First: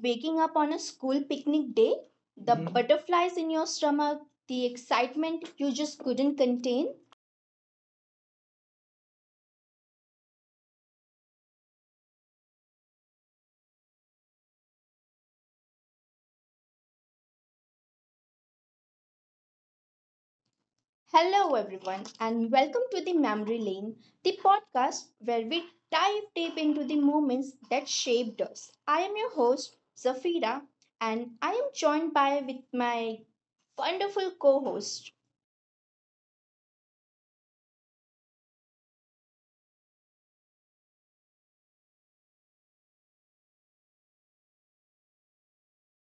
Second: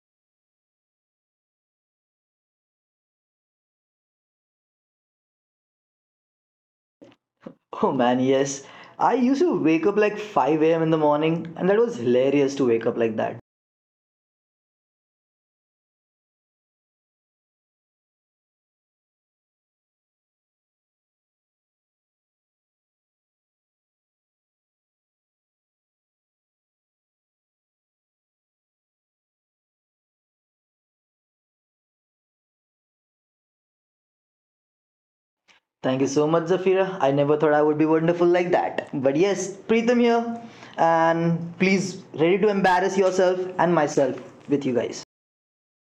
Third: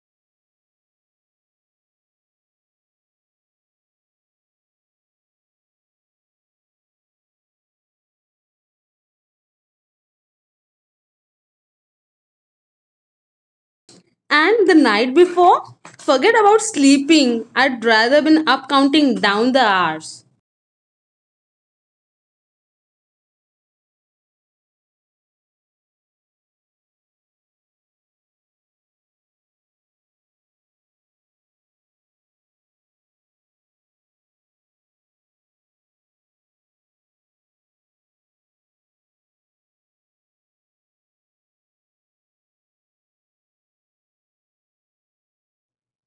waking up on a school picnic day? The Mhm. butterflies in your stomach, the excitement you just couldn't contain? Oh man, yes. I used to wake up like 5 a.m. in the morning, and that was hilarious to wake up like that. And the night before, forget about sleeping. I'd rather been up counting down the hours. Hello, everyone, and welcome to the Memory Lane, the podcast where we dive deep into the moments that shaped us. I am your host, Zafira, and I am joined by with my wonderful co host. Thank you so much, Zafira. I never thought I would be wonderful like that. But yes, Preetham here, and please, ready to embarrass yourself and myself with you guys.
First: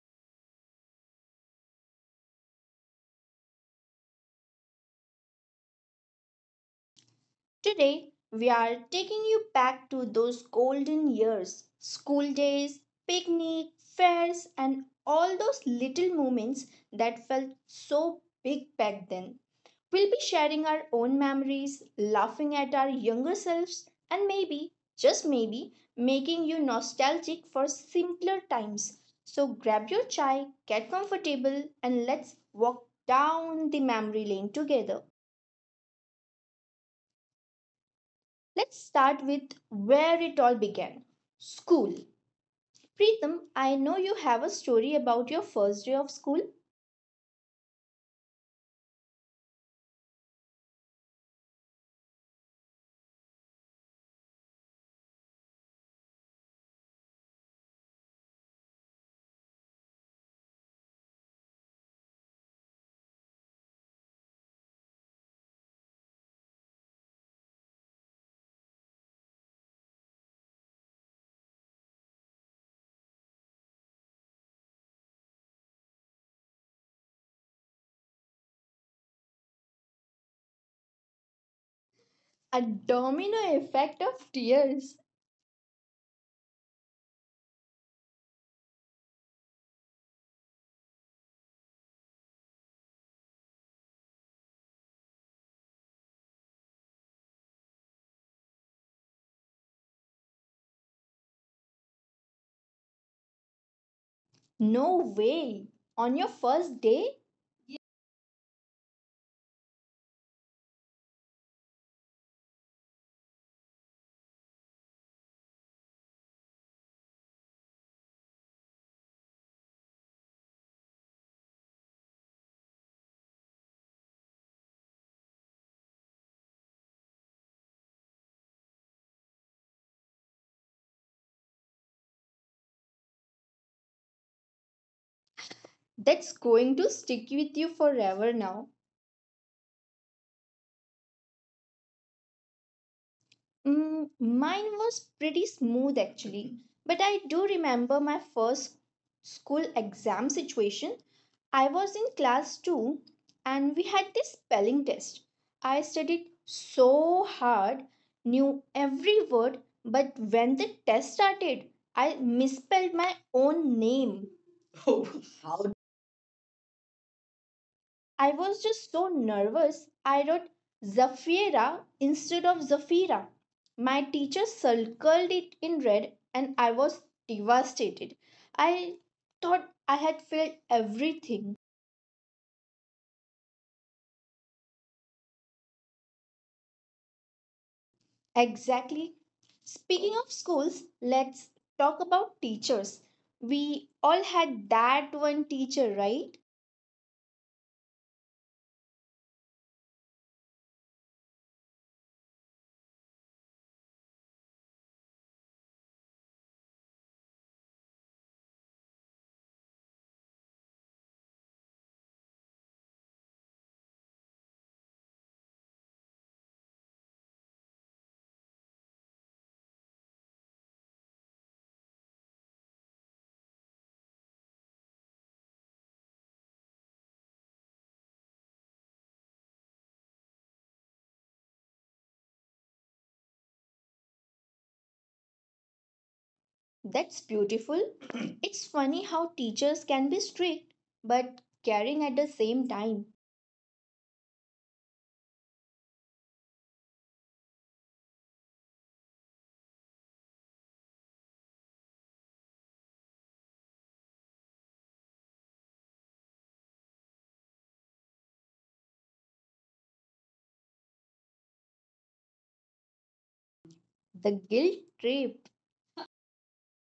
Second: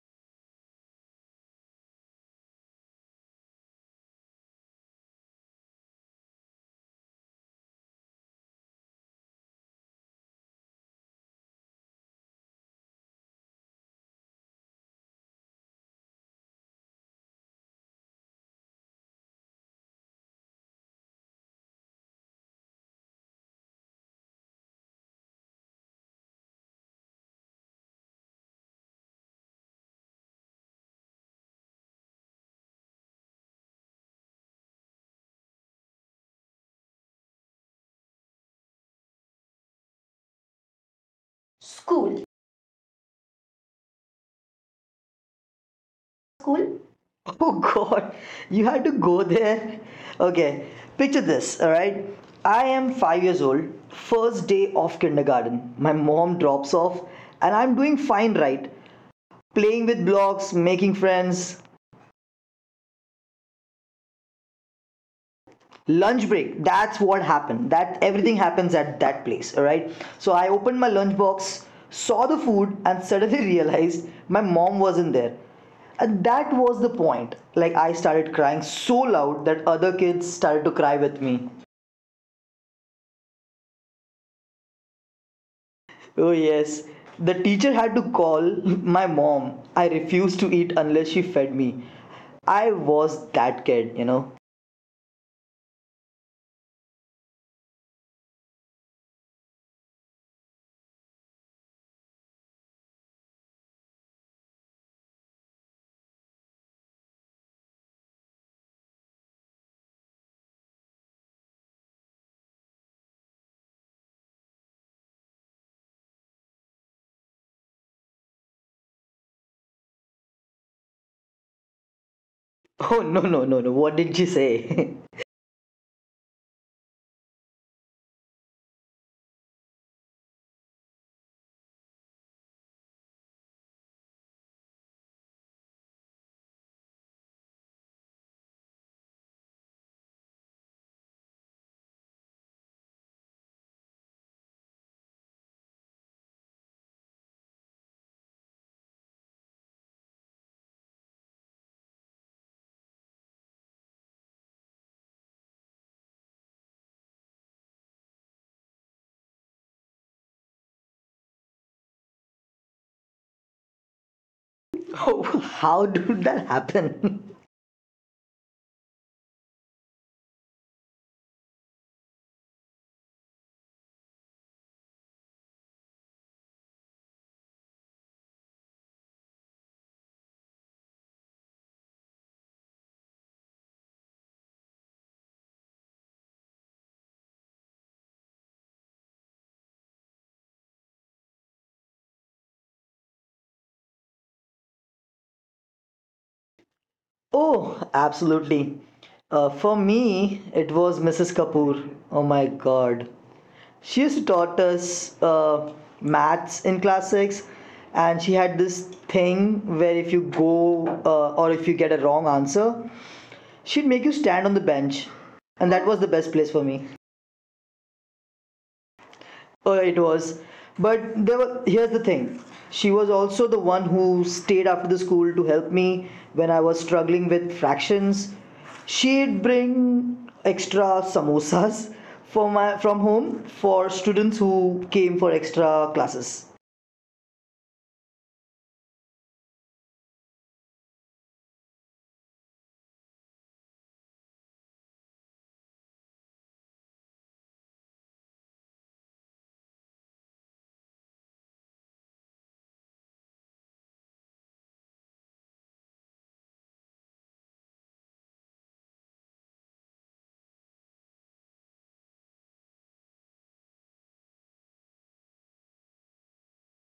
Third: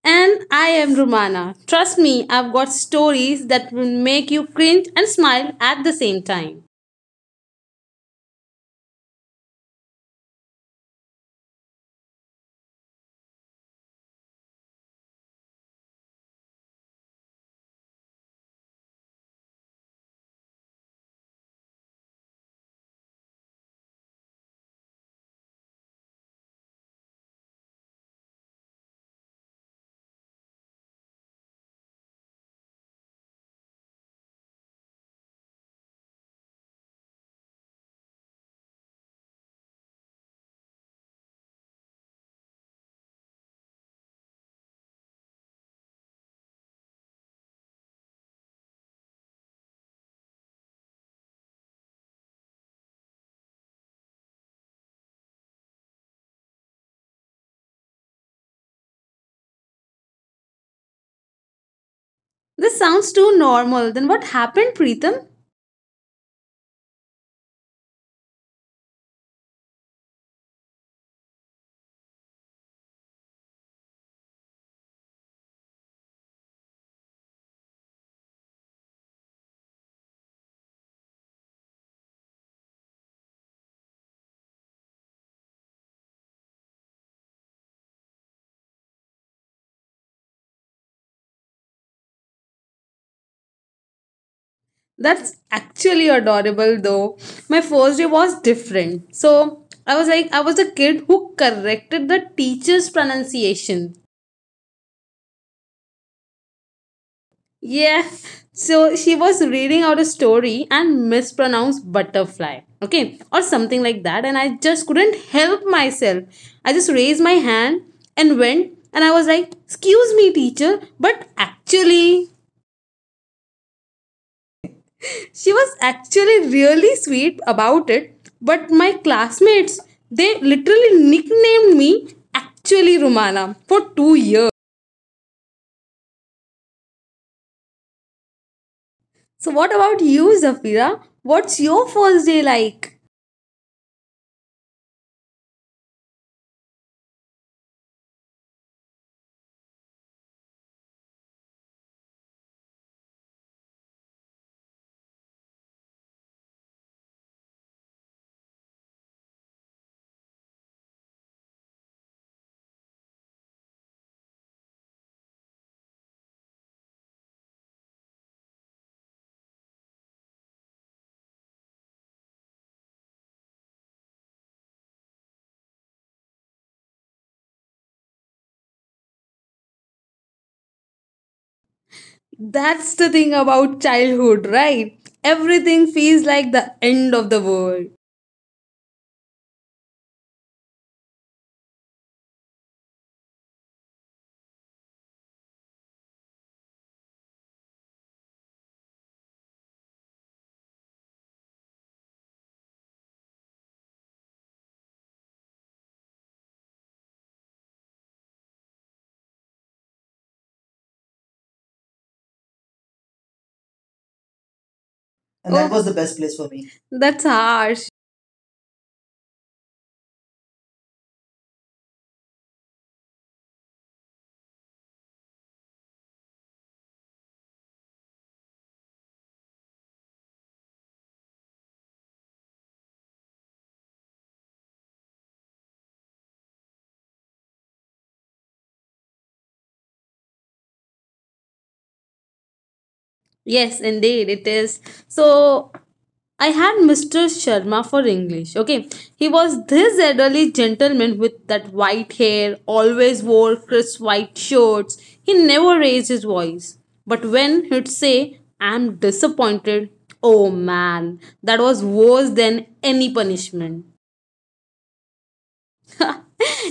And I am Rumana. Trust me, I've got stories that will make you cringe and smile at the same time. Today, we are taking you back to those golden years school days, picnic, fairs, and all those little moments that felt so big back then. We'll be sharing our own memories, laughing at our younger selves, and maybe, just maybe, making you nostalgic for simpler times. So grab your chai, get comfortable, and let's walk down the memory lane together. Let's start with where it all began school. Preetham, I know you have a story about your first day of school. Oh god, you had to go there? Okay, picture this, alright? I am 5 years old, first day of kindergarten. My mom drops off, and I'm doing fine, right? Playing with blocks, making friends, This sounds too normal. Then what happened, Preetham? lunch break, that's what happened. That everything happens at that place. All right, so I opened my lunch box, saw the food, and suddenly realized my mom wasn't there. And that was the point, like, I started crying so loud that other kids started to cry with me. A domino effect of tears. Oh yes, the teacher had to call my mom. I refused to eat unless she fed me. I was that kid. That's actually adorable though. My first day was different. So I was a kid who corrected the teacher's pronunciation. No way. On your first day? Yeah. So she was reading out a story and mispronounced butterfly. Okay. Or something like that. And I just couldn't help myself. I just raised my hand and went. And I was like, excuse me, teacher, but actually Oh no, no, no, no, what did she say? she was actually really sweet about it. But my classmates, they literally nicknamed me actually Rumana for 2 years. That's going to stick with you forever now. So, what about you, Zafira? What's your first day like? Mm, mine was pretty smooth actually, but I do remember my first school exam situation. I was in class 2 and we had this spelling test. I studied so hard, knew every word, but when the test started, I misspelled my own name. Oh, Oh. how did that happen? I was just so nervous I wrote Zafira instead of Zafira. My teacher circled it in red and I was devastated. I thought I had failed everything. That's the thing about childhood, right? Everything feels like the end of the world. Exactly. Speaking of schools, let's talk about teachers. We all had that one teacher, right? Oh, absolutely. For me, it was Mrs. Kapoor. Oh my God. She used to taught us maths in class 6, and she had this thing where if you get a wrong answer, she'd make you stand on the bench. And And that that, oh, was was the the best best place place for for me. me. That's harsh. It was, but there were here's the thing, she was also the one who stayed after the school to help me when I was struggling with fractions. She'd bring extra samosas from home for students who came for extra classes. That's beautiful. It's funny how teachers can be strict but caring at the same time. Yes, indeed, it is. So, I had Mr. Sharma for English. Okay, he was this elderly gentleman with that white hair, always wore crisp white shirts. He never raised his voice. But when he'd say, I'm disappointed, oh man, that was worse than any punishment. The guilt trip.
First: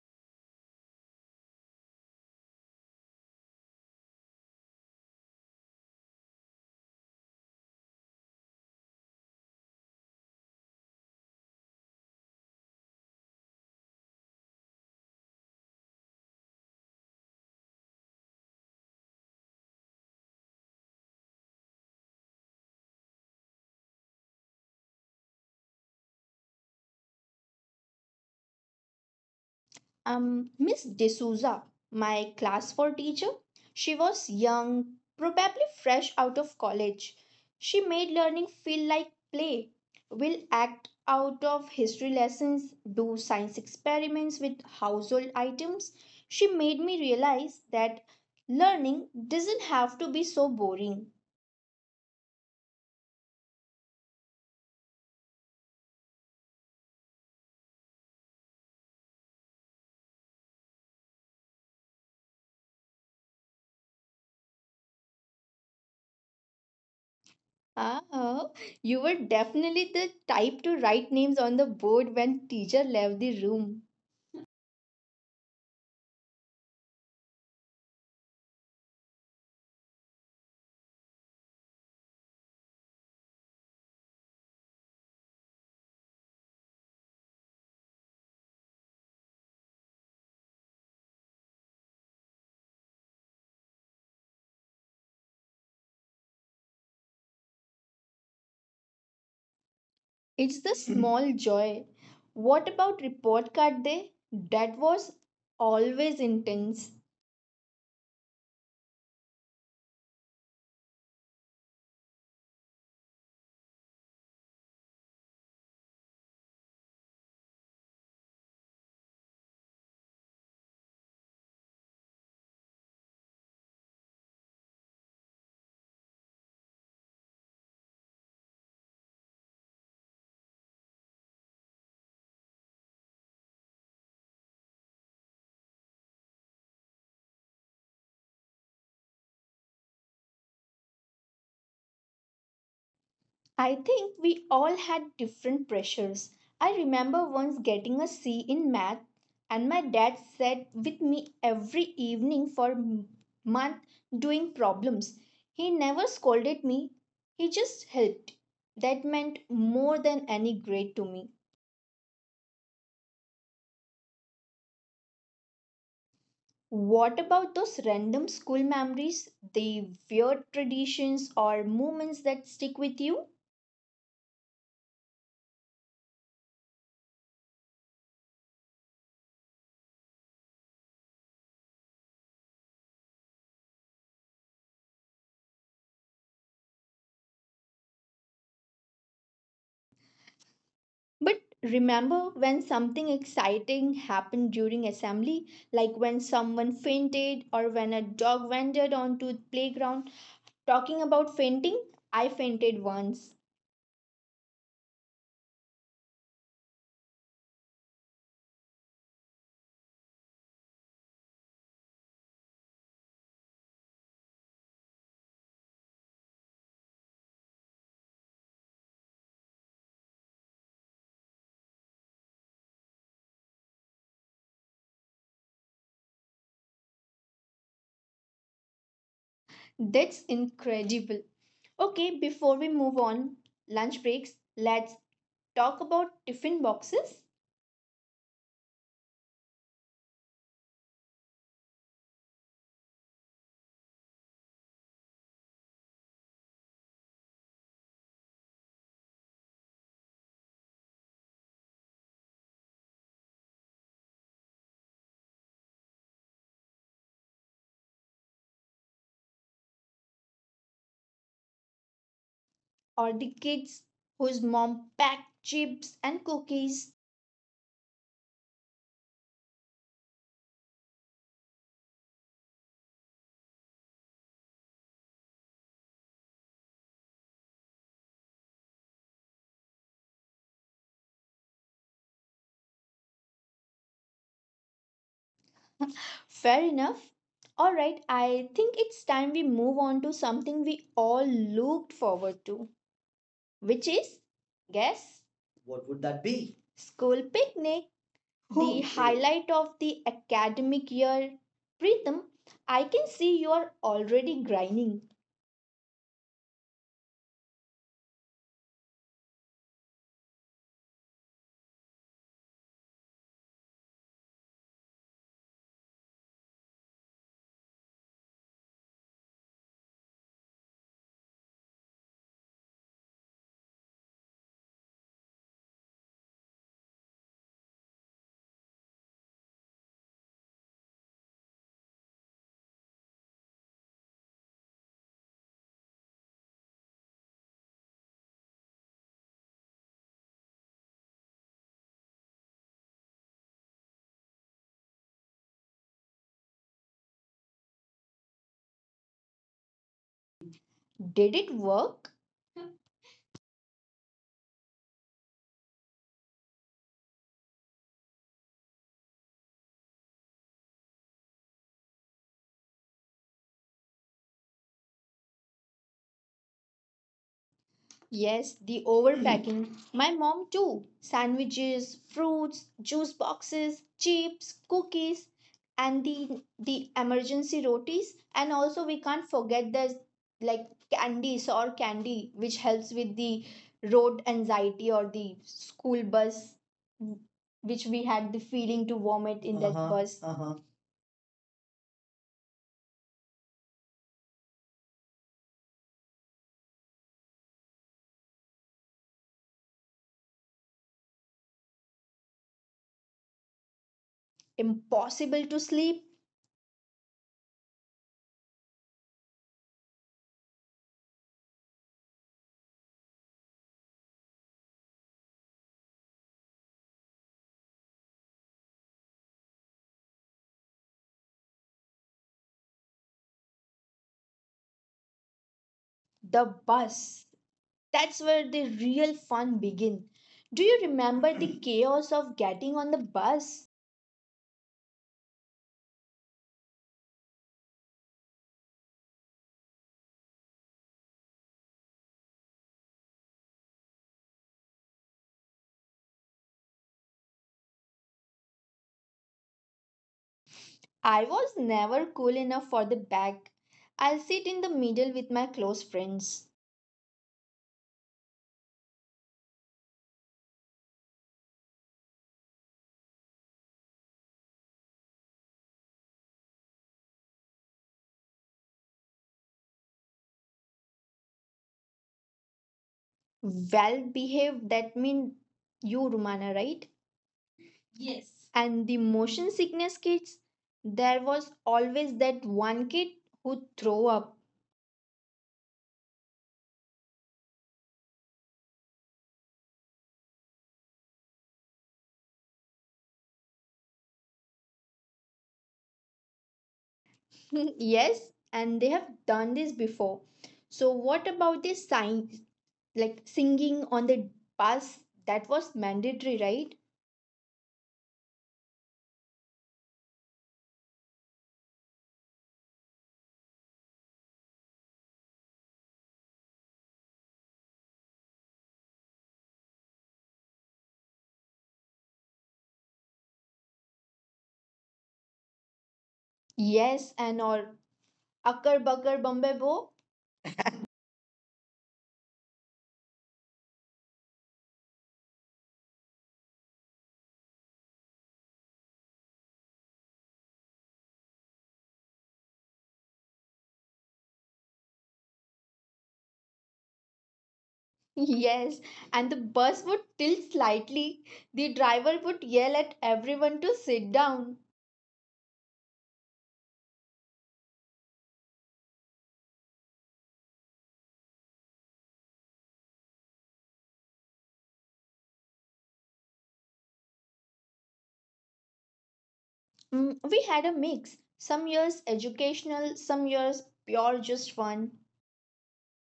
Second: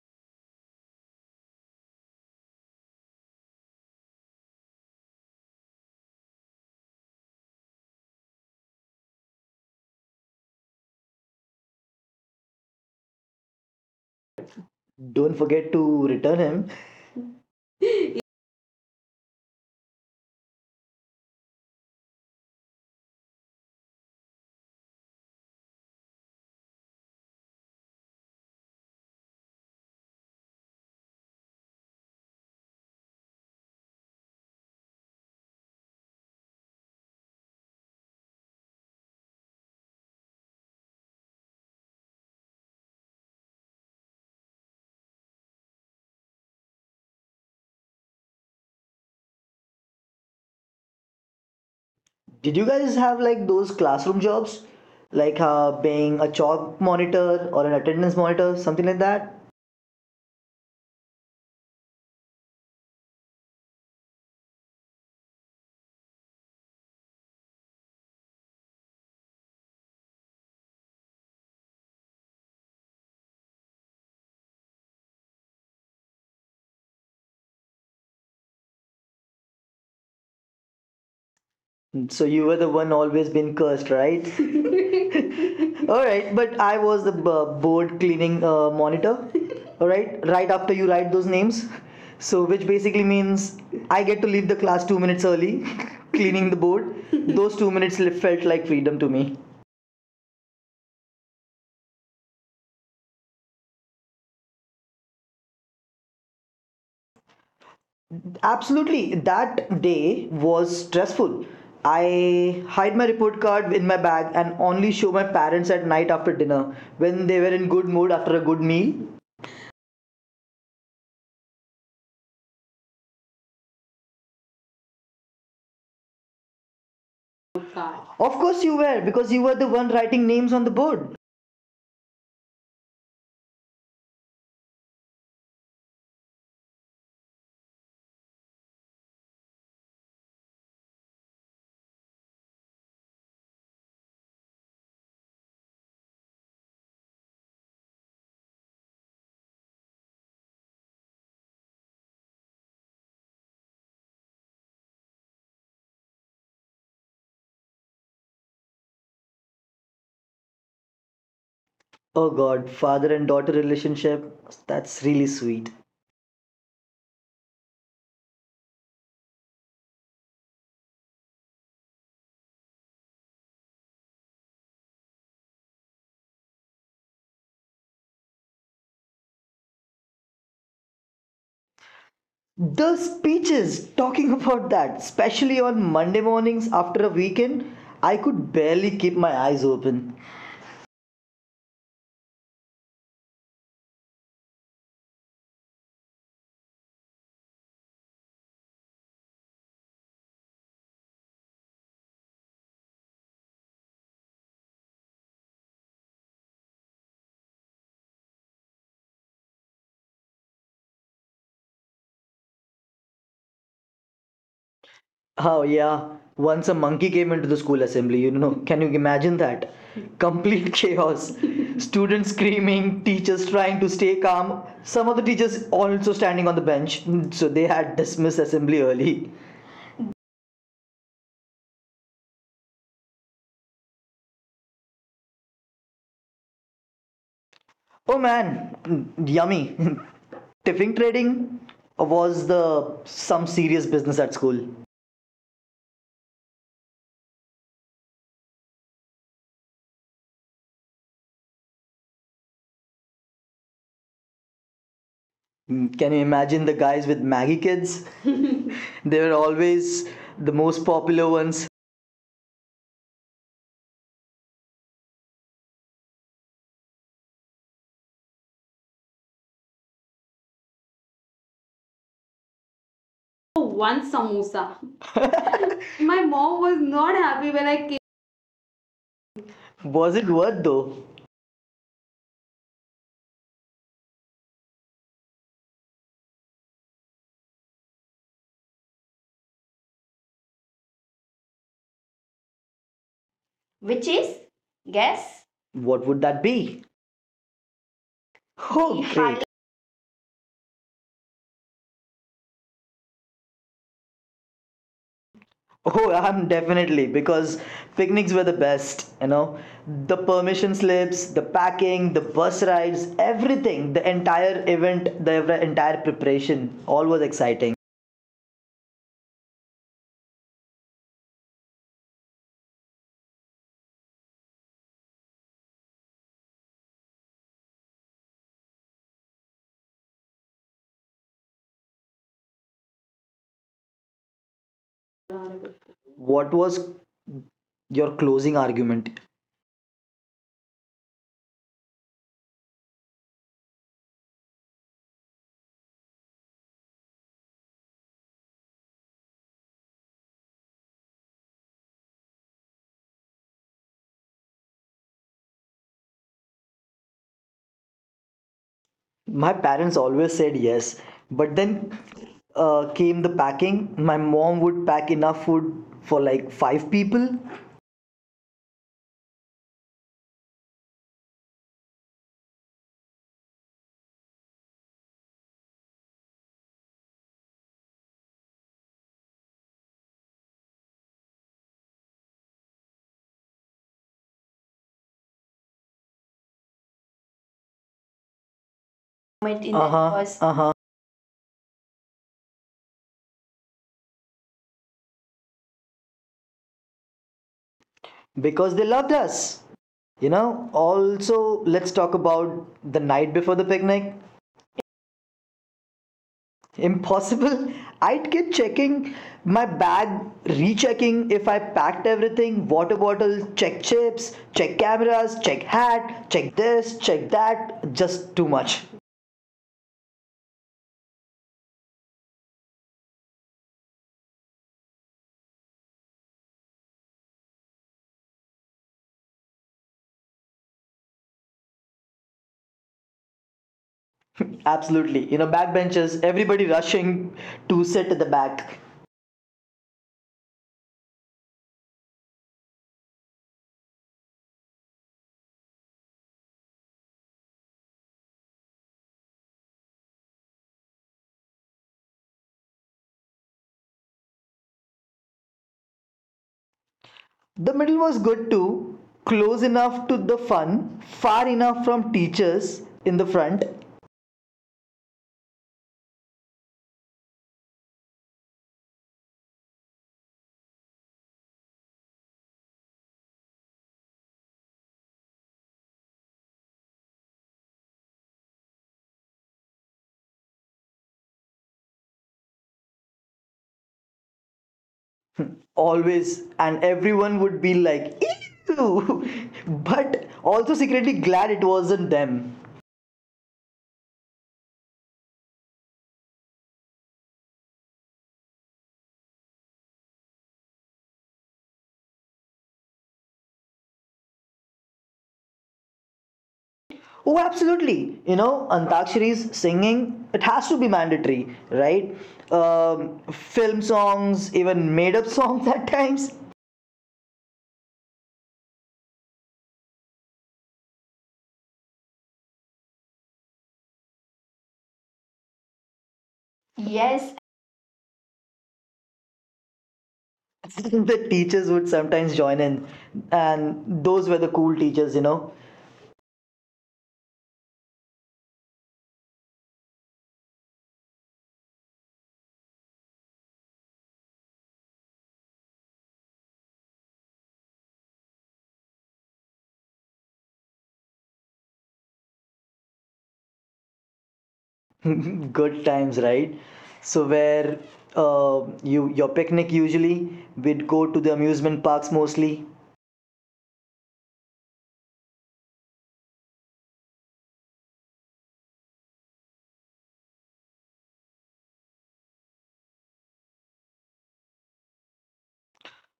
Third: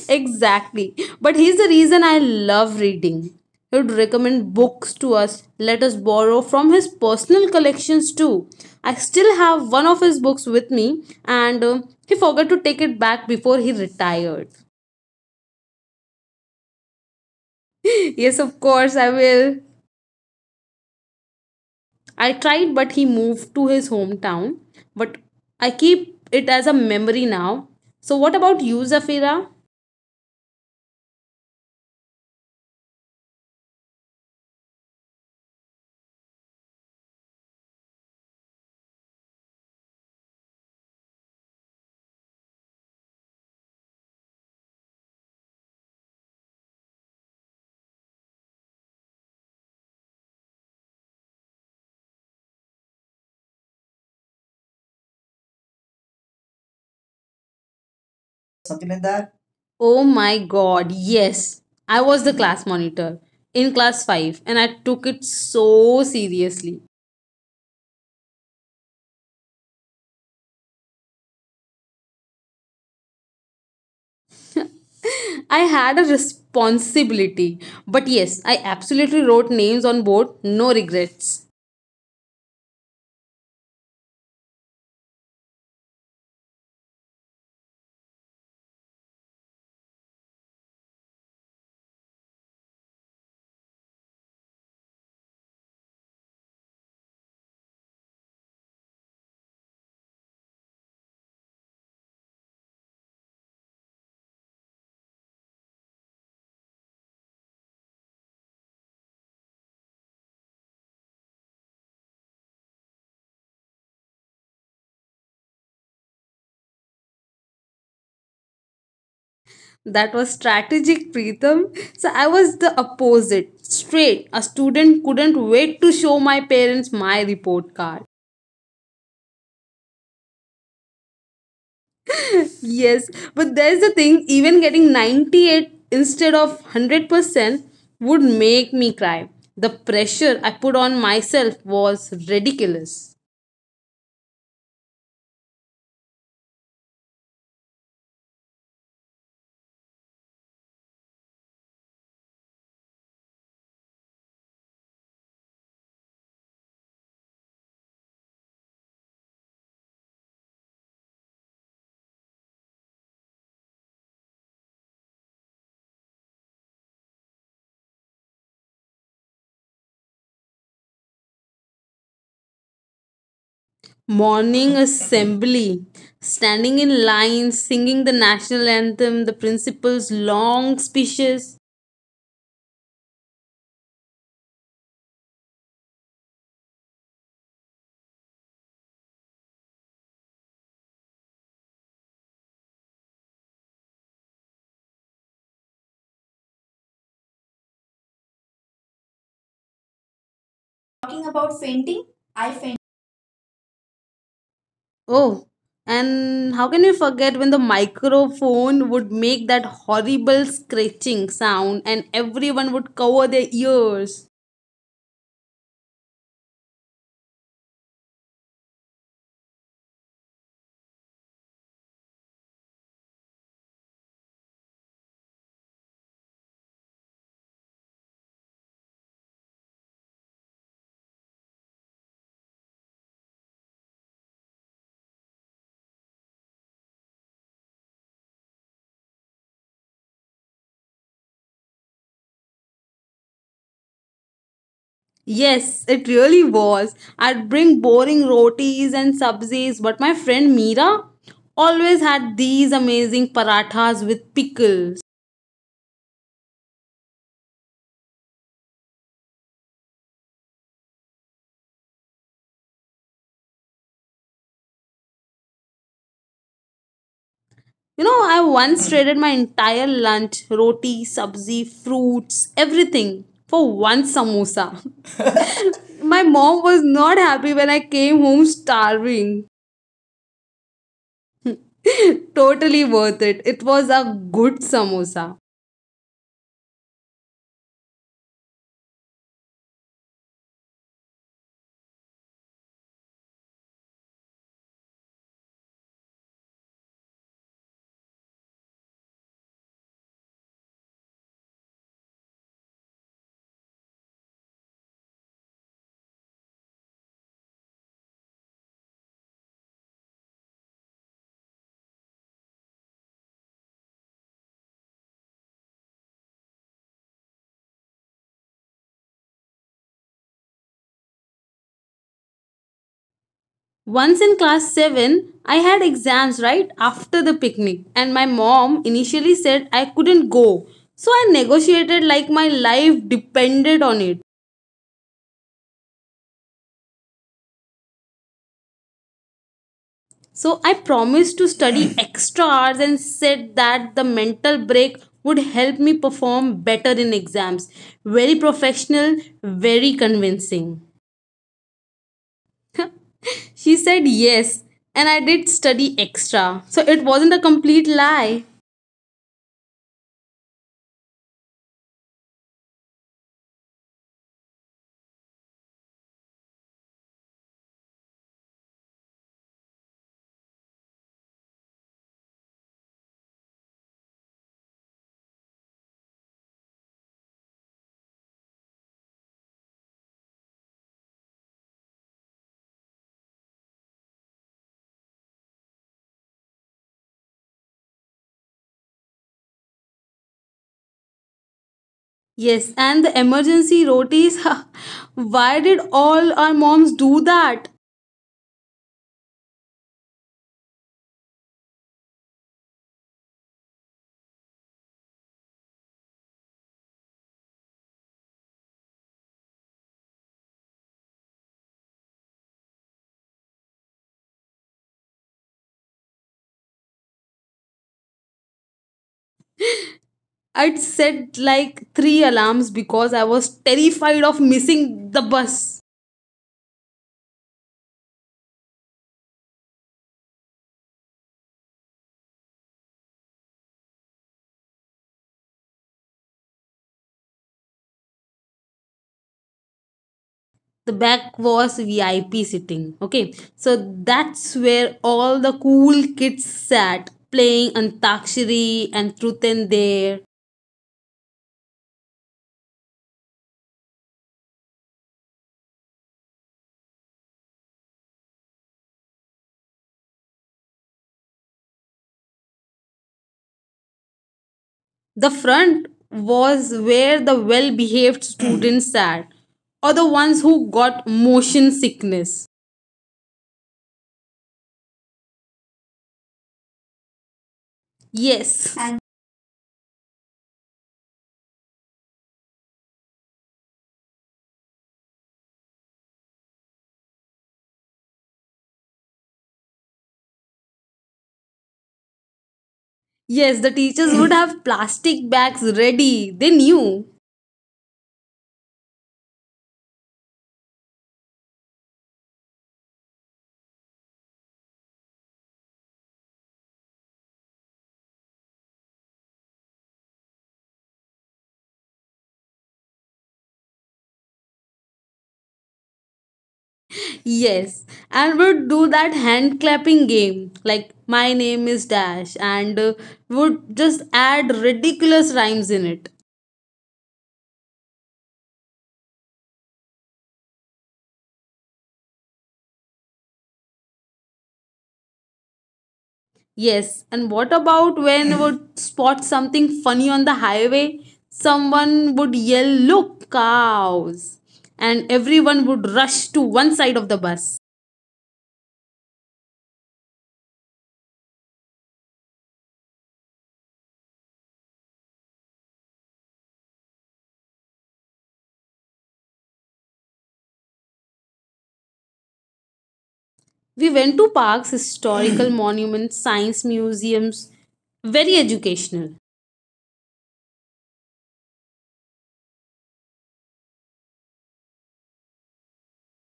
Exactly. But here's the reason I love reading. He would recommend books to us, let us borrow from his personal collections too. I still have one of his books with me, and he forgot to take it back before he retired. Don't forget to return him. Yes, of course, I will. I tried, but he moved to his hometown. But I keep it as a memory now. So, what about you, Zafira? Miss D'Souza, my class 4 teacher, she was young, probably fresh out of college. She made learning feel like play. We'll act out of history lessons, do science experiments with household items. She made me realize that learning doesn't have to be so boring. Did you guys have like those classroom jobs, like being a chalk monitor or an attendance monitor, something Something like like that? that. Oh my god, yes. I was the class monitor in class 5 and I took it so seriously. Ah, you were definitely the type to write names on the board when teacher left the room. I had a responsibility. But yes, I absolutely wrote names on board, no regrets. So you were the one always being cursed, right? All right, but I was the board cleaning monitor. All right, right after you write those names, so which basically means I get to leave the class 2 minutes early, cleaning the board. Those 2 minutes felt like freedom to me. It's the small joy. What about report card day? That was always intense. Absolutely, that day was stressful. I hide my report card in my bag and only show my parents at night after dinner when they were in good mood after a good meal. That was strategic, Preetham. So I was the opposite, straight. A student couldn't wait to show my parents my report card. Of course you were because you were the one writing names on the board. Yes, but there's the thing, even getting 98 instead of 100% would make me cry. The pressure I put on myself was ridiculous. I think we all had different pressures. I remember once getting a C in math, and my dad sat with me every evening for month doing problems. He never scolded me, he just helped. That meant more than any grade to me. Oh God, father and daughter relationship, that's really sweet. What about those random school memories, the weird traditions or moments that stick with you? Morning assembly, standing in line, singing the national anthem, the principal's long speeches. The speeches talking about that, especially on Monday mornings after a weekend, I could barely keep my eyes open. But remember when something exciting happened during assembly, like when someone fainted or when a dog wandered onto the playground? Talking about fainting, I fainted once. Oh, and how can you forget when the microphone would make that horrible scratching sound and everyone would cover their ears? Oh, yeah, once a monkey came into the school assembly. Can you imagine that? Complete chaos. Students screaming, teachers trying to stay calm, some of the teachers also standing on the bench, so they had dismissed assembly early. That's incredible. Okay, before we move on, lunch breaks, let's talk about tiffin boxes. Oh man, yummy. Tipping trading was the some serious business at school. Yes, it really was. I'd bring boring rotis and sabzis, but my friend Meera always had these amazing parathas with pickles. Mm, can you imagine the guys with Maggie kids? They were always the most popular ones. Or the kids whose mom packed chips and cookies. You know, I once traded my entire lunch, roti, sabzi, fruits, everything for One one samosa. samosa. My My mom mom was was not not happy happy when when I I came. came home starving. Was it worth though? Totally worth it. It was a good samosa. Fair enough. All right, I think it's time we move on to something we all looked forward to, which Which is is? guess. Guess? What What would would that that be? be? School picnic, the Okay. Okay. highlight of the academic year. Pritham, I can see you're already grinding. Oh, I'm definitely because picnics were the best. The permission slips, the packing, the bus rides, everything, the entire event, the entire preparation, all was exciting. Once in class 7, I had exams right after the picnic, and my mom initially said I couldn't go. So I negotiated like my life depended on it. What was your closing argument? So I promised to study extra hours and said that the mental break would help me perform better in exams. Very professional, very convincing. Did it work? She said yes, and I did study extra. So it wasn't a complete lie. My parents always said yes, but then came the packing. My mom would pack enough food for like five people. Yes, the overpacking. My mom too. Sandwiches, fruits, juice boxes, chips, cookies, and the emergency rotis. And also we can't forget the like candies or candy, which helps with the road anxiety or the school bus, which we had the feeling to vomit in In that Uh-huh. the bus. first. Uh-huh. Yes, and the emergency rotis. Why did all our moms do that? Because they loved us. Also, let's talk about the night before the picnic. Impossible to sleep. Impossible. I'd keep checking my bag, rechecking if I packed everything, water bottle, check, chips, check, cameras, check, hat, check, this, check, that. Just too much. I'd set like 3 alarms because I was terrified of missing the bus. The bus. That's where the real fun begin. Do you remember the chaos of getting on the bus? Absolutely. You know, backbenchers, everybody rushing to sit at the back. The back was VIP sitting. Okay, so that's where all the cool kids sat playing Antakshari and Truth and Dare. I was never cool enough for the back. I'll sit in the middle with my close friends. The middle was good too, close enough to the fun, far enough from teachers in the front. The front was where the well behaved students sat or the ones who got motion sickness. Well behaved, that mean you, Rumana, right? Yes, And the motion sickness kids, there was always that one kid who throw up. Always. And everyone would be like, ew. But also secretly glad it wasn't them. yes, the teachers would have plastic bags ready. They knew. Yes, and they have done this before. So what about this sign like singing on the bus, that was mandatory, right? Oh, absolutely, antakshari's singing, it has to be mandatory, right? Film songs, even made up songs at times. Yes, and would do that hand clapping game like my name is Dash and would just add ridiculous rhymes in it. Yes, and or Akkar Bakkar Bombay Bo. The teachers would sometimes join in, and those were the cool teachers. Yes, and what about when would spot something funny on the highway? Someone would yell, look, cows! And everyone would rush to one side of the bus. Yes, and the bus would tilt slightly. The driver would yell at everyone to sit down. Good times, right? So where your picnic usually, we'd go to the amusement parks mostly. We went to parks, historical monuments, science museums. Very educational. Mm, we had a mix. Some years educational, some years pure just fun.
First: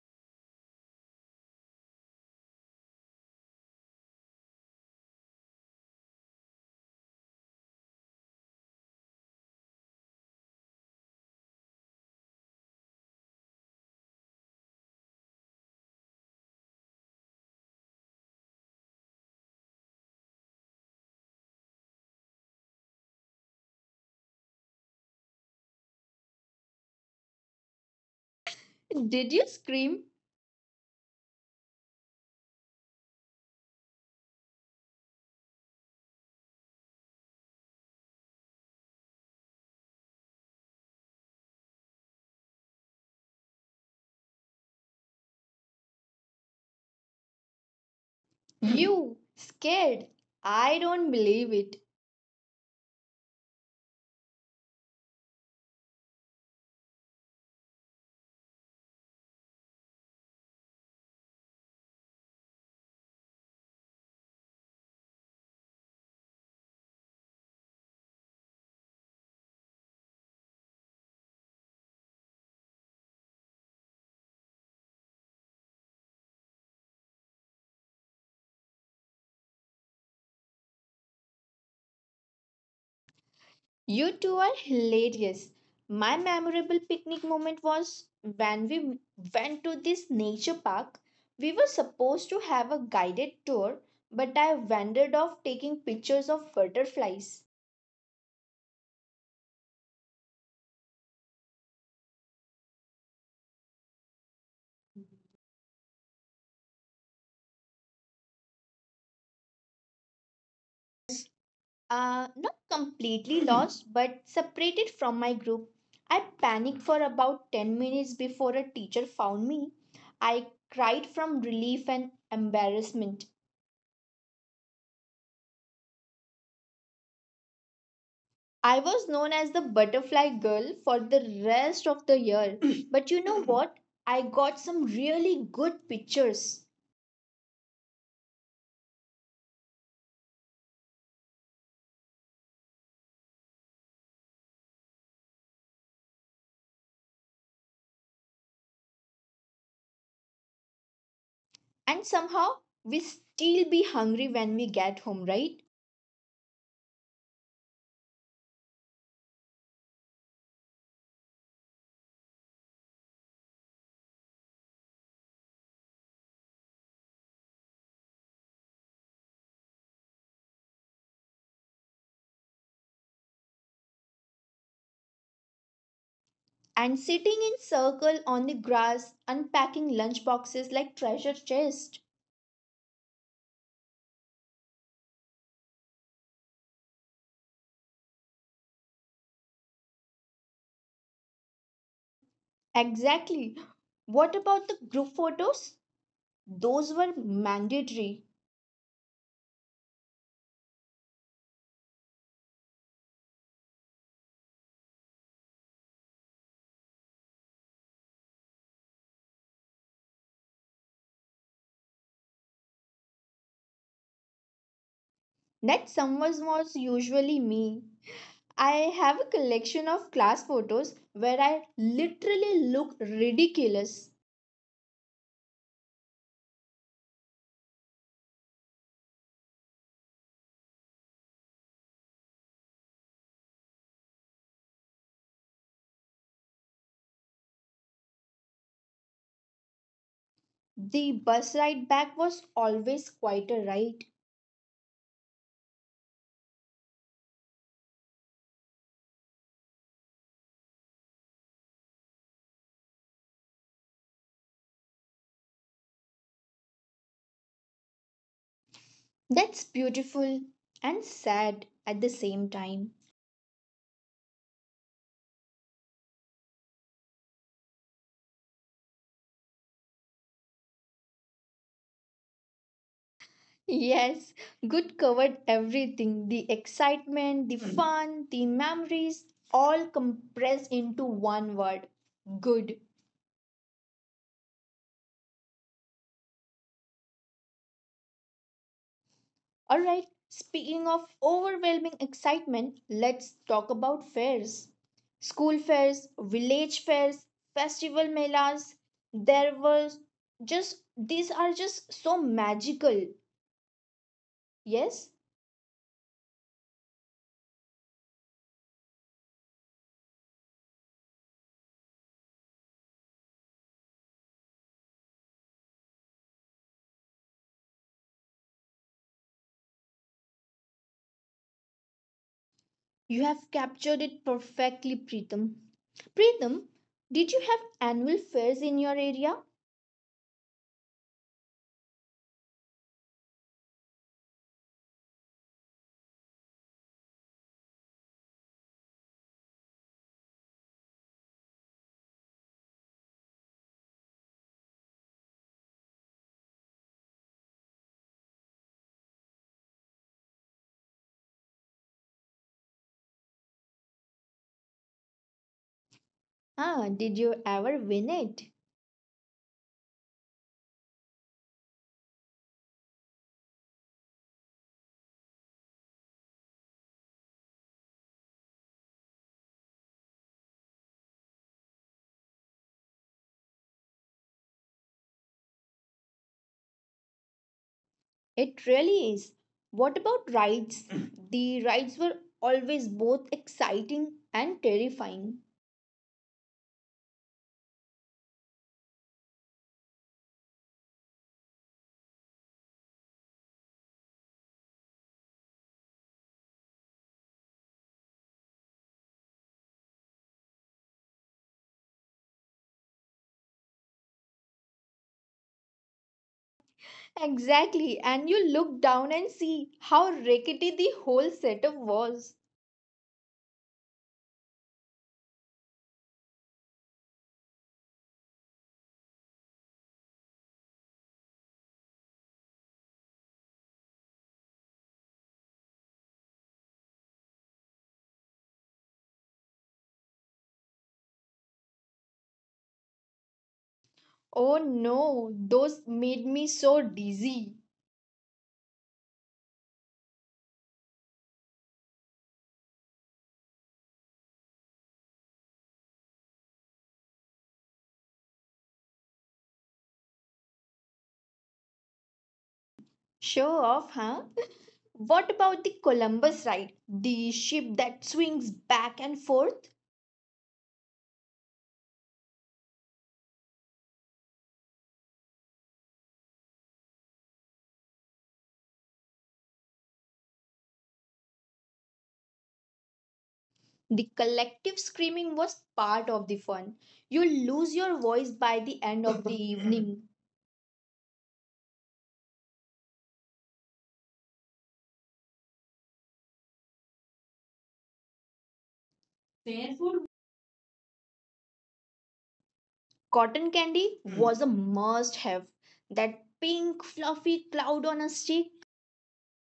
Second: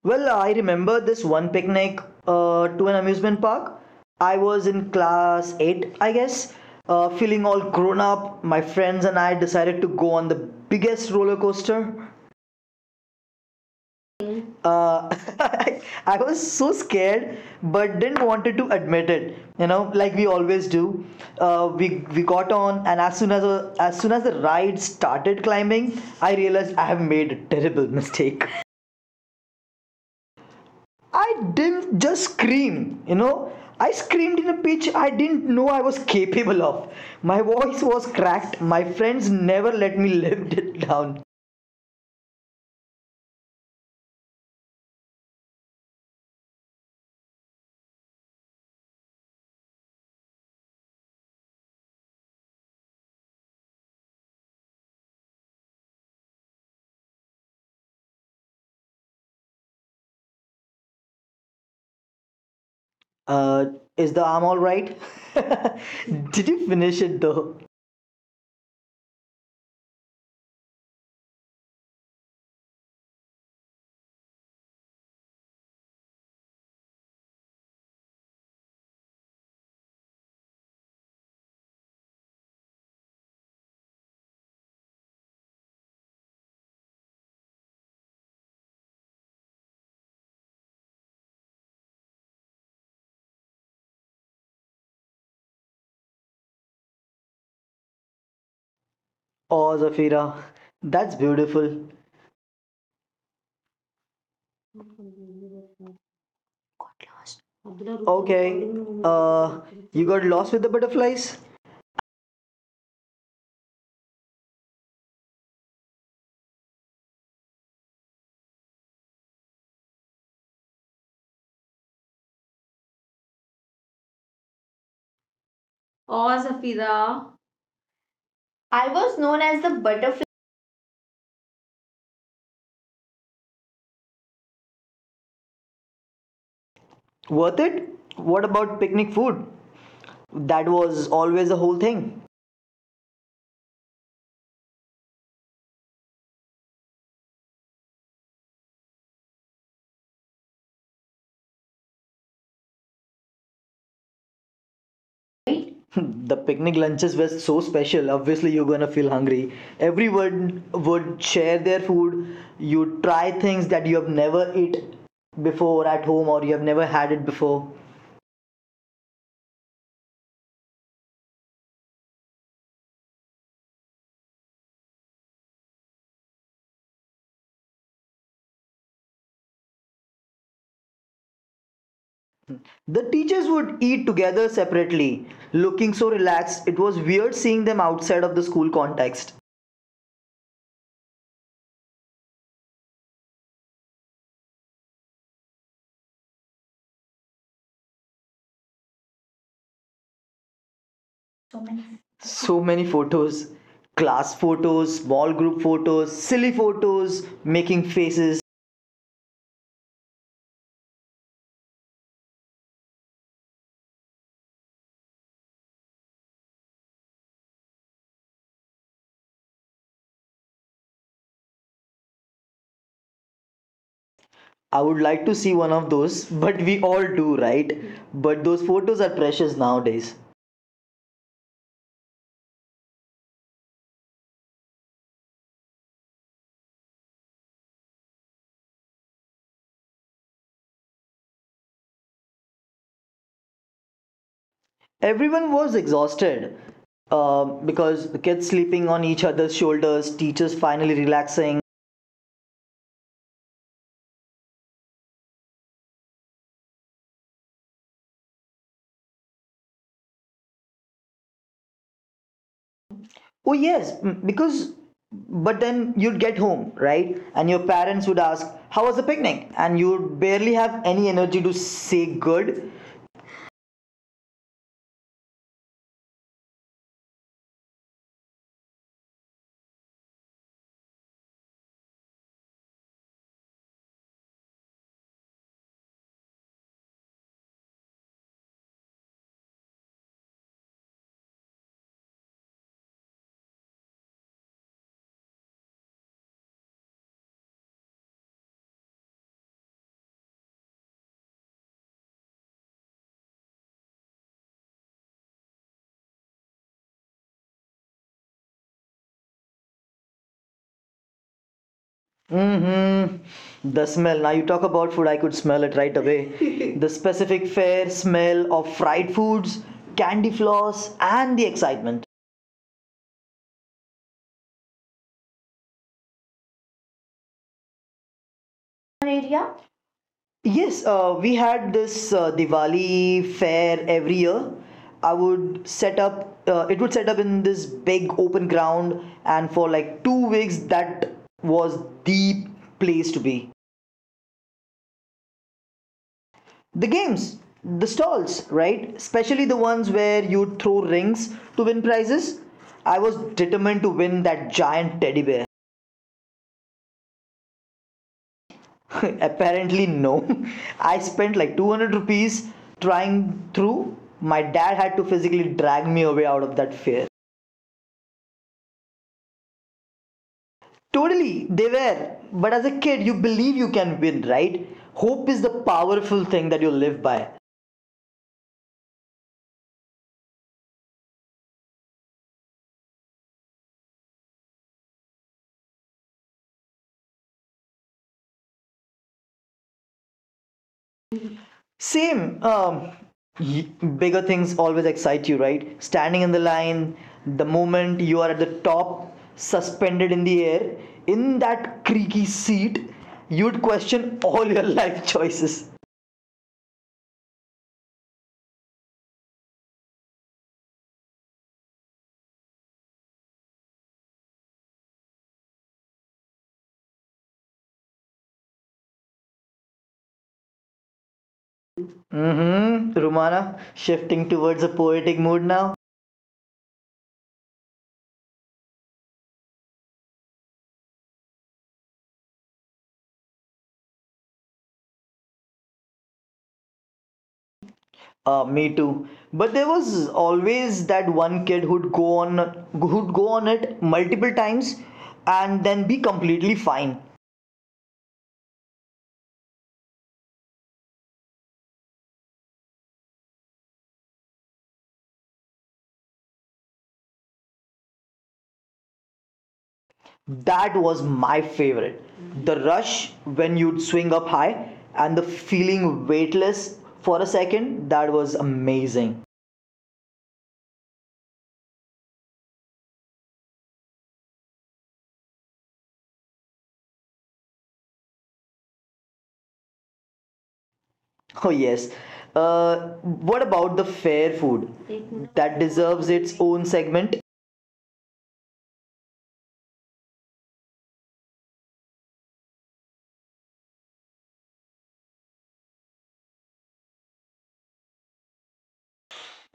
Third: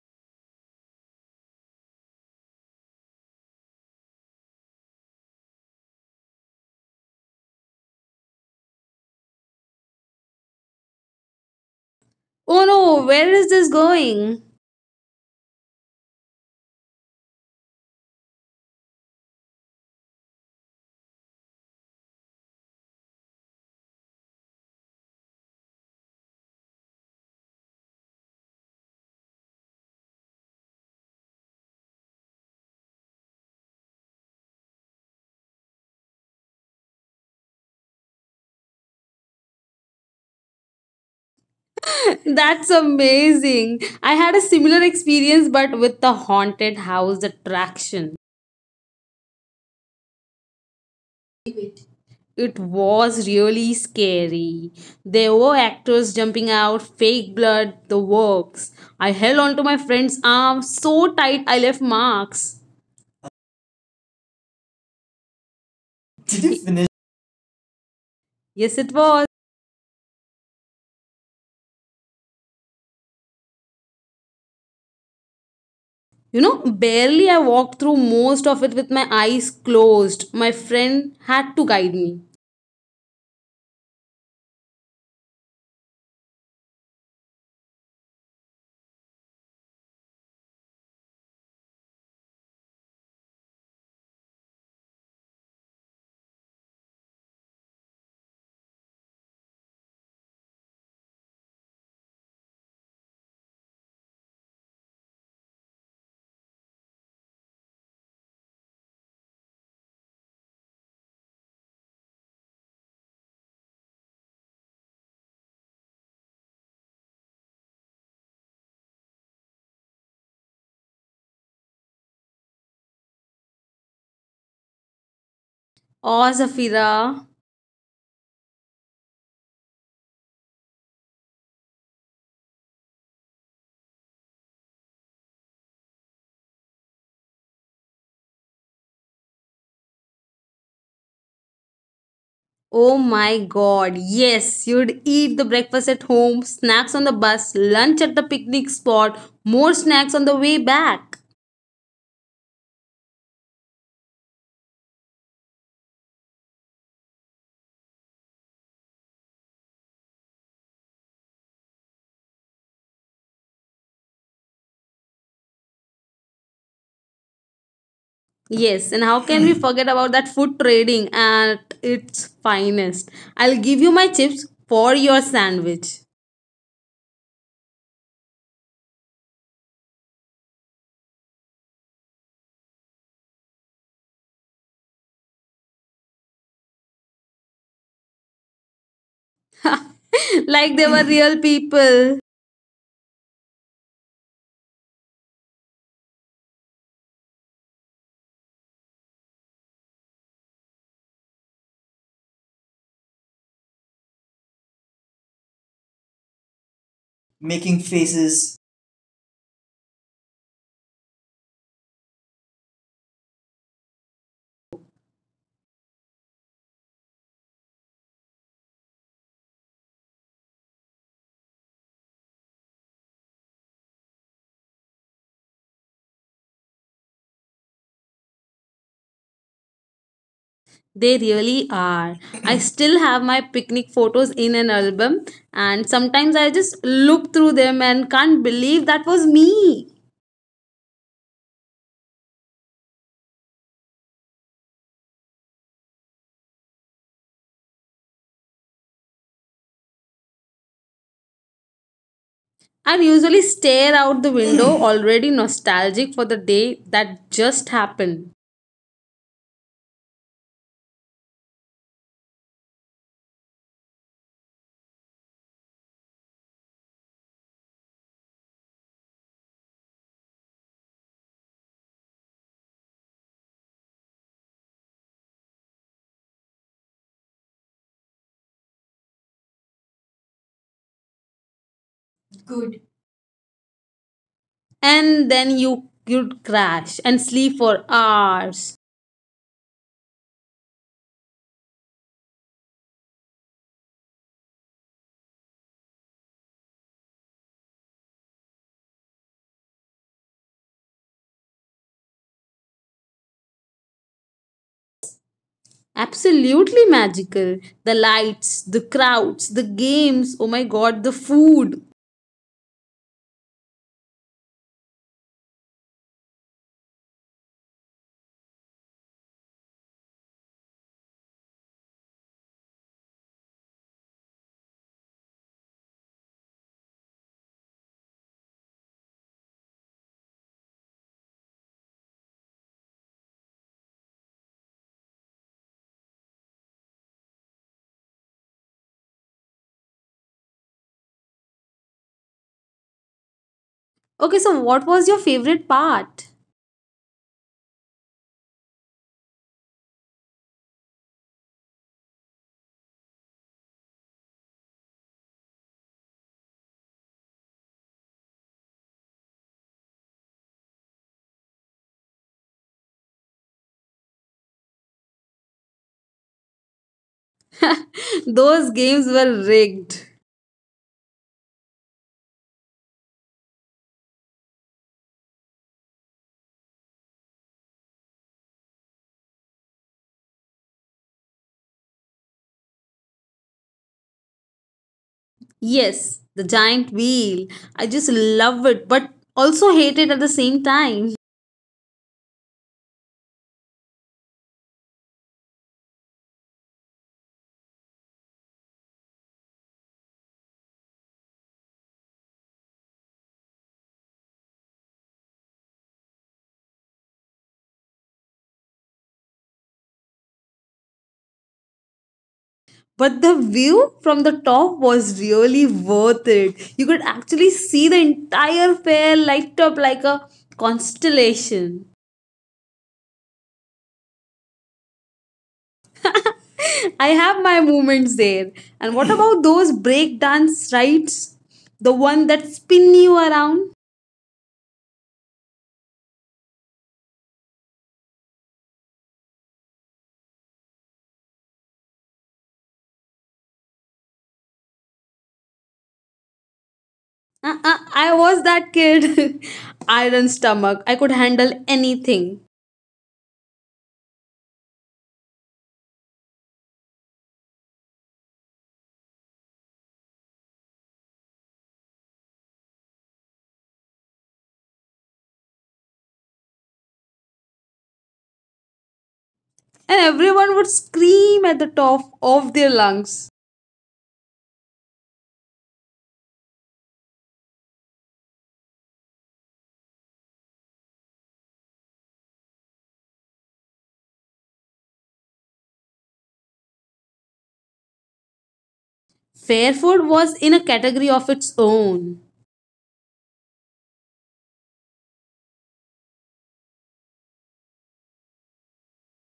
Well, I remember this one picnic to an amusement park. I was in class 8, I guess, feeling all grown up. My friends and I decided to go on the biggest roller coaster. Oh no, where is this going? Uh, I was so scared, but didn't wanted to admit it. You know, like we always do. We got on, and as soon as the ride started climbing, I realized I have made a terrible mistake. Did you scream? I didn't just scream. I screamed in a pitch I didn't know I was capable of. My voice was cracked. My friends never let me live it down. That's amazing. I had a similar experience but with the haunted house attraction. You scared? I don't believe it. It was really scary. There were actors jumping out, fake blood, the works. I held onto my friend's arm so tight I left marks. Uh, is the arm alright? Did you Did you finish? finish it though? Yes, it was. You know, barely. I walked through most of it with my eyes closed. My friend had to guide me. You two are hilarious. My memorable picnic moment was when we went to this nature park. We were supposed to have a guided tour, but I wandered off taking pictures of butterflies. Oh, Zafira, that's beautiful. Okay, uh, you got lost with the butterflies? Not completely lost, but separated from my group. I panicked for about 10 minutes before a teacher found me. I cried from relief and embarrassment. Oh, Oh, Zafira. Zafira. I was known as the butterfly girl for the rest of the year. But you know what? I got some really good pictures. Worth it? What about picnic food? That was always the whole thing. Oh my god. Yes, you'd eat the breakfast at home, snacks on the bus, lunch at the picnic spot, more snacks on the way back. And somehow we still be hungry when we get home, right? Hmm, the picnic lunches were so special. Obviously, you're gonna feel hungry. Everyone would share their food. You try things that you have never eat before at home, or you have never had it before. Yes, and how can we forget about that food trading at its finest? I'll give you my chips for your sandwich. And sitting in circle on the grass, unpacking lunch boxes like treasure chest. The teachers would eat together separately, looking so relaxed. It was weird seeing them outside of the school context. Like they were real people. Exactly. What about the group photos? Those were mandatory. So many photos, class photos, small group photos, silly photos, Making making faces. faces. Next summers was usually me. I have a collection of class photos where I literally look ridiculous. I would like to see one of those, but we all do, right? But those photos are precious nowadays. They really are. I still have my picnic photos in an album, and sometimes I just look through them and can't believe that was me. The bus ride back was always quite a ride. Everyone was exhausted because the kids sleeping on each other's shoulders, teachers finally relaxing. I usually stare out the window, already nostalgic for the day that just happened. That's beautiful and sad at the same time. Oh, yes, because but then you'd get home, right? And your parents would ask, "How was the picnic?" And you'd barely have any energy to say good. Yes, good covered everything the excitement, the fun, the memories, all compressed into one word good. Good. And then you'd crash and sleep for hours. All right, speaking of overwhelming excitement, let's talk about fairs. School fairs, village fairs, festival melas. There was just, these are just so magical. Yes, Absolutely magical. The lights, the crowds, the games. Oh my god, the food. Mm-hmm. The smell. Now you talk about food, I could smell it right away. The specific fair smell of fried foods, candy floss, and the excitement. you have captured it perfectly, Preetam. Preetam, did you have annual fairs in your An area? area? Yes, we had this Diwali fair every year. I would set up, it would set up in this big open ground, and for like 2 weeks, that was the place to be. Okay, so what was your favorite part? The games, the stalls, right? Especially the ones where you throw rings to win prizes. I was determined to win that giant teddy bear. Ah, did you ever win it? Apparently no. I spent like 200 rupees trying, through my dad had to physically drag me away out of that fear. Those games were rigged. Totally, they were. But as a kid, you believe you can win, right? Hope is the powerful thing that you live by. It really is. What about rides? The rides were always both exciting and terrifying. Yes, the giant wheel. I just love it, but also hate it at the same time. Same. Y- Bigger things always excite you, right? Standing in the line, the moment you are at the top, suspended in the air, in that creaky seat, you'd question all your life choices. Exactly, and you look down and see how rickety the whole setup was. But the view from the top was really worth it. You could actually see the entire fair light up like a constellation. Mm-hmm. Rumana, shifting towards a poetic mood now. I have my moments there. And what about those breakdance rides? The one that spin you around? Oh no, those made me so dizzy. Me too. But there was always that one kid who'd go on it multiple times, and then be completely fine. I was that kid. Iron stomach. I could handle anything. Show off, huh? What about the Columbus ride? The ship that swings back and forth? That was my favorite. The rush when you'd swing up high and the feeling weightless for a second, that was amazing. And everyone would scream at the top of their lungs. The collective screaming was part of the fun. You lose your voice by the end of the evening. Oh yes, uh, what about the fair food? That deserves its own segment. Fair food was in a category of its own. Cotton candy was a must have. That pink, fluffy cloud on a stick.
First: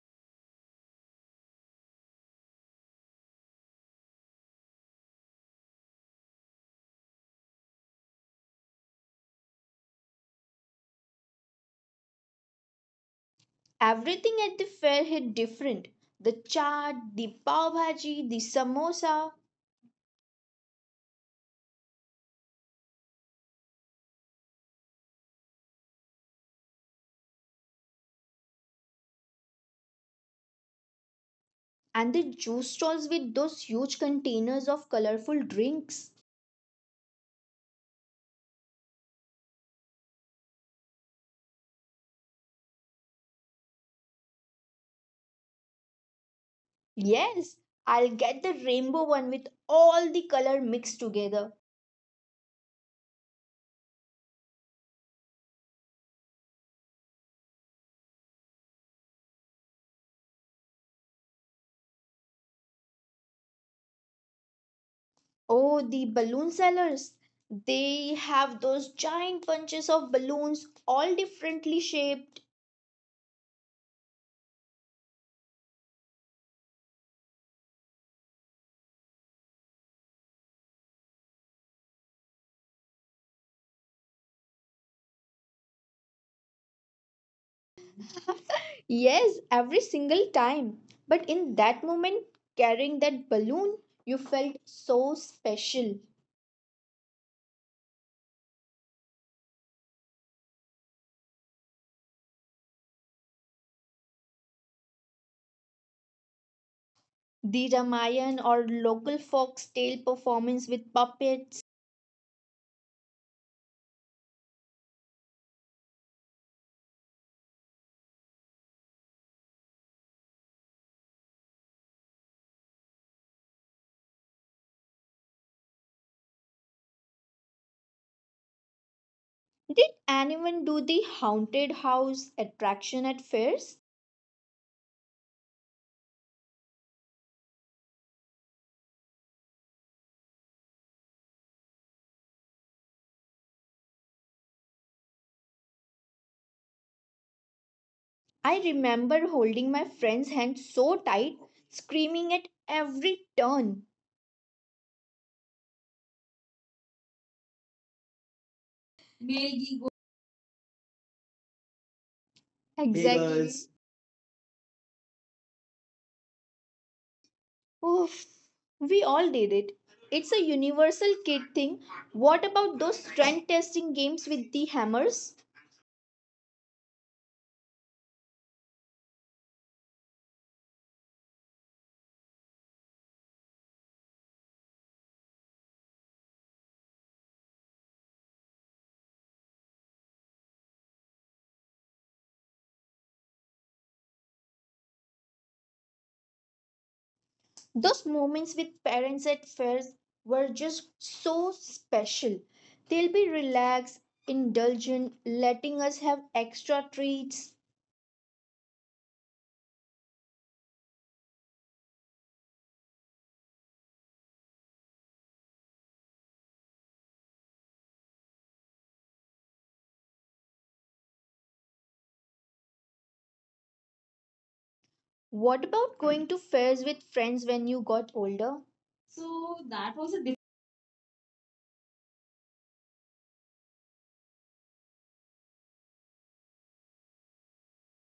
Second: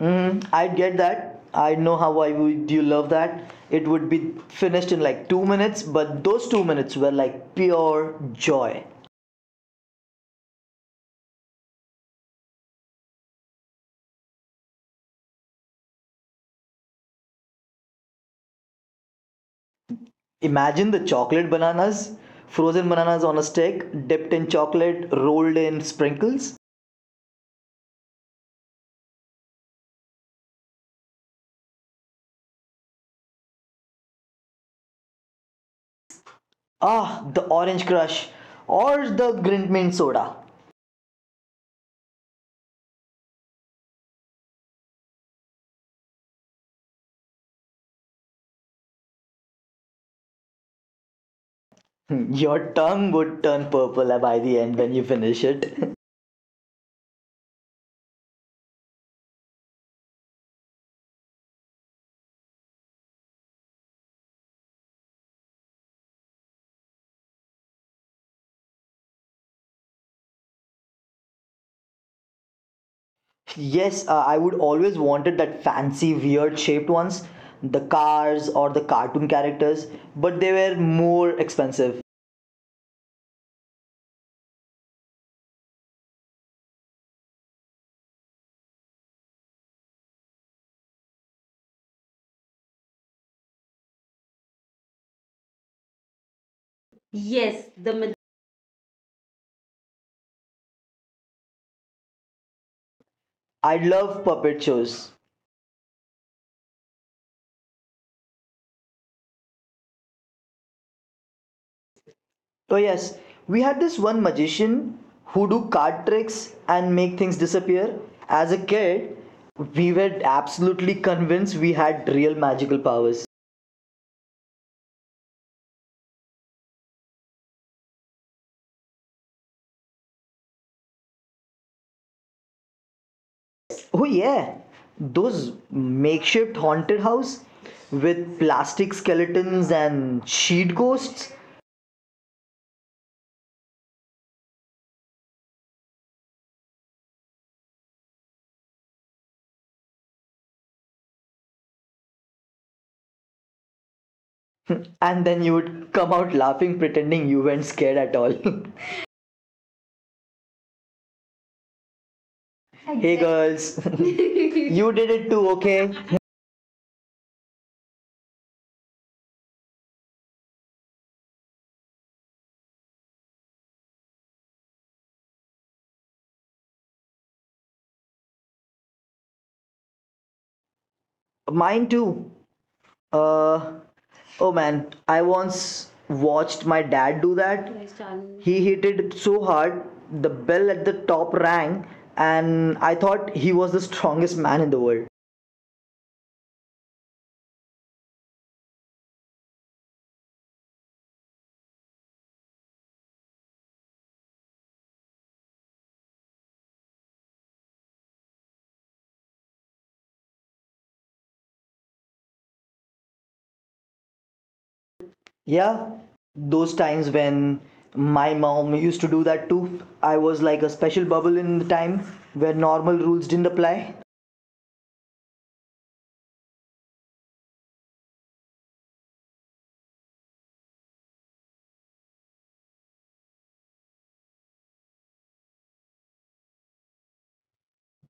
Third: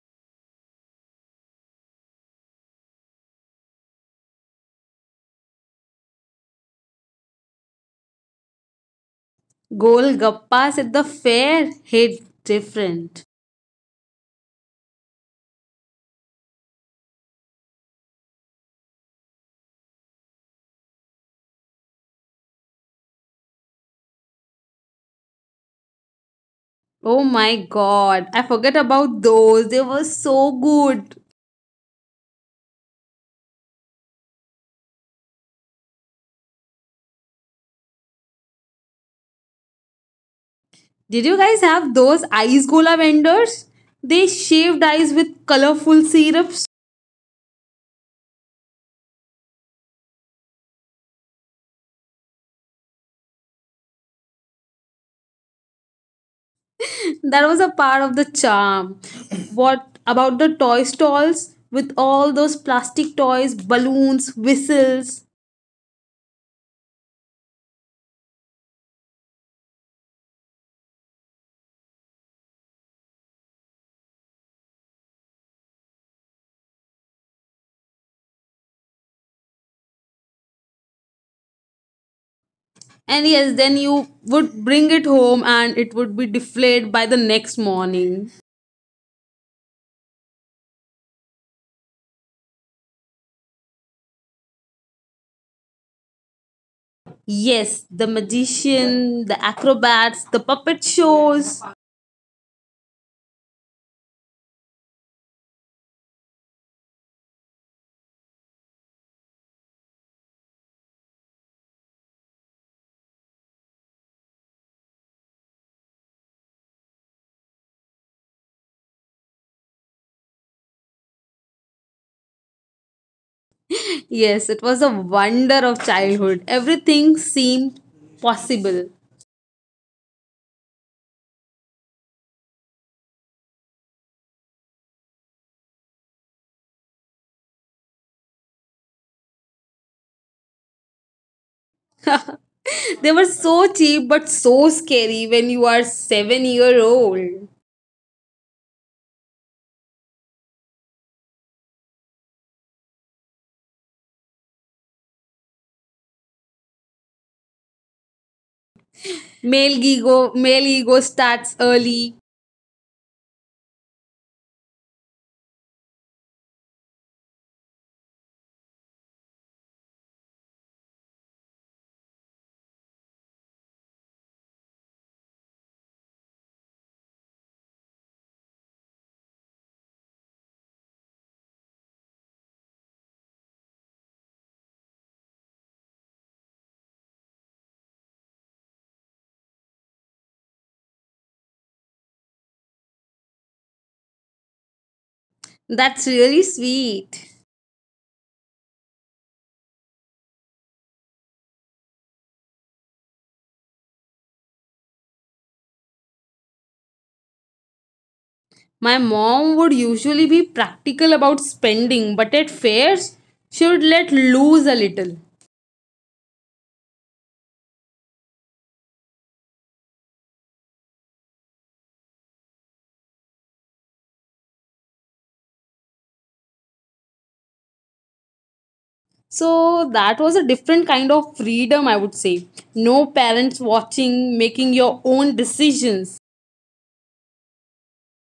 Hmm, I get that. I know how I would you love that. It would be finished in like 2 minutes, but those 2 minutes were like pure joy. Golgappas at the fair hit different. Everything at the fair hit different. The chaat, the pav bhaji, the samosa, Imagine the chocolate bananas, frozen bananas on a stick, dipped in chocolate, rolled in sprinkles. Oh my god, I forget about those. They were so good. and the juice stalls with those huge containers of colorful drinks. Ah, the orange crush or the grint mint soda. Did you guys have those ice gola vendors? They shaved ice with colorful syrups. Yes, I'll get the rainbow one with all the color mixed together. Hmm, your tongue would turn purple by the end when you finish it. That was a part of the charm. What about the toy stalls with all those plastic toys, balloons, whistles? Oh, the balloon sellers. They have those giant bunches of balloons, all differently shaped. Yes, I would always wanted that fancy, weird shaped ones, the cars or the cartoon characters, but they were more expensive. And yes, then you would bring it home and it would be deflated by the next morning. Yes, every single time. But in that moment, carrying that balloon, you felt so special. Yes, Yes, the magician, the acrobats, the puppet shows. I love puppet shows. The Ramayan or local folktale performance with puppets. Oh yes, we had this one magician who do card tricks and make things disappear. As a kid, we were absolutely convinced we had real magical powers. Yes, it was a wonder of childhood. Everything seemed possible. Did anyone do the haunted house attraction at fairs? Oh yeah, those makeshift haunted house with plastic skeletons and sheet ghosts. They were so cheap but so scary when you are 7-year-old. I remember holding my friend's hand so tight, screaming at every turn. And then you would come out laughing pretending you weren't scared at all. Male ego starts early. Hey Exactly. Because girls, you did it too, okay? oof, we all did it. It's a universal kid thing. What about those strength testing games with the hammers? Mine too. Uh, Oh man, I once watched my dad do that. He hit it so hard, the bell at the top rang, and I thought he was the strongest man in the world. That's really sweet. Those moments with parents at fairs were just so special. They'll be relaxed, indulgent, letting us have extra treats. My mom would usually be practical about spending, but at fairs, she would let loose a little. Yeah, those times when my mom used to do that too. I was like a special bubble in the time where normal rules didn't apply. What about going to fairs with friends when you got older? So So that that was was a a different kind of freedom, I would say. No parents watching, making your own decisions.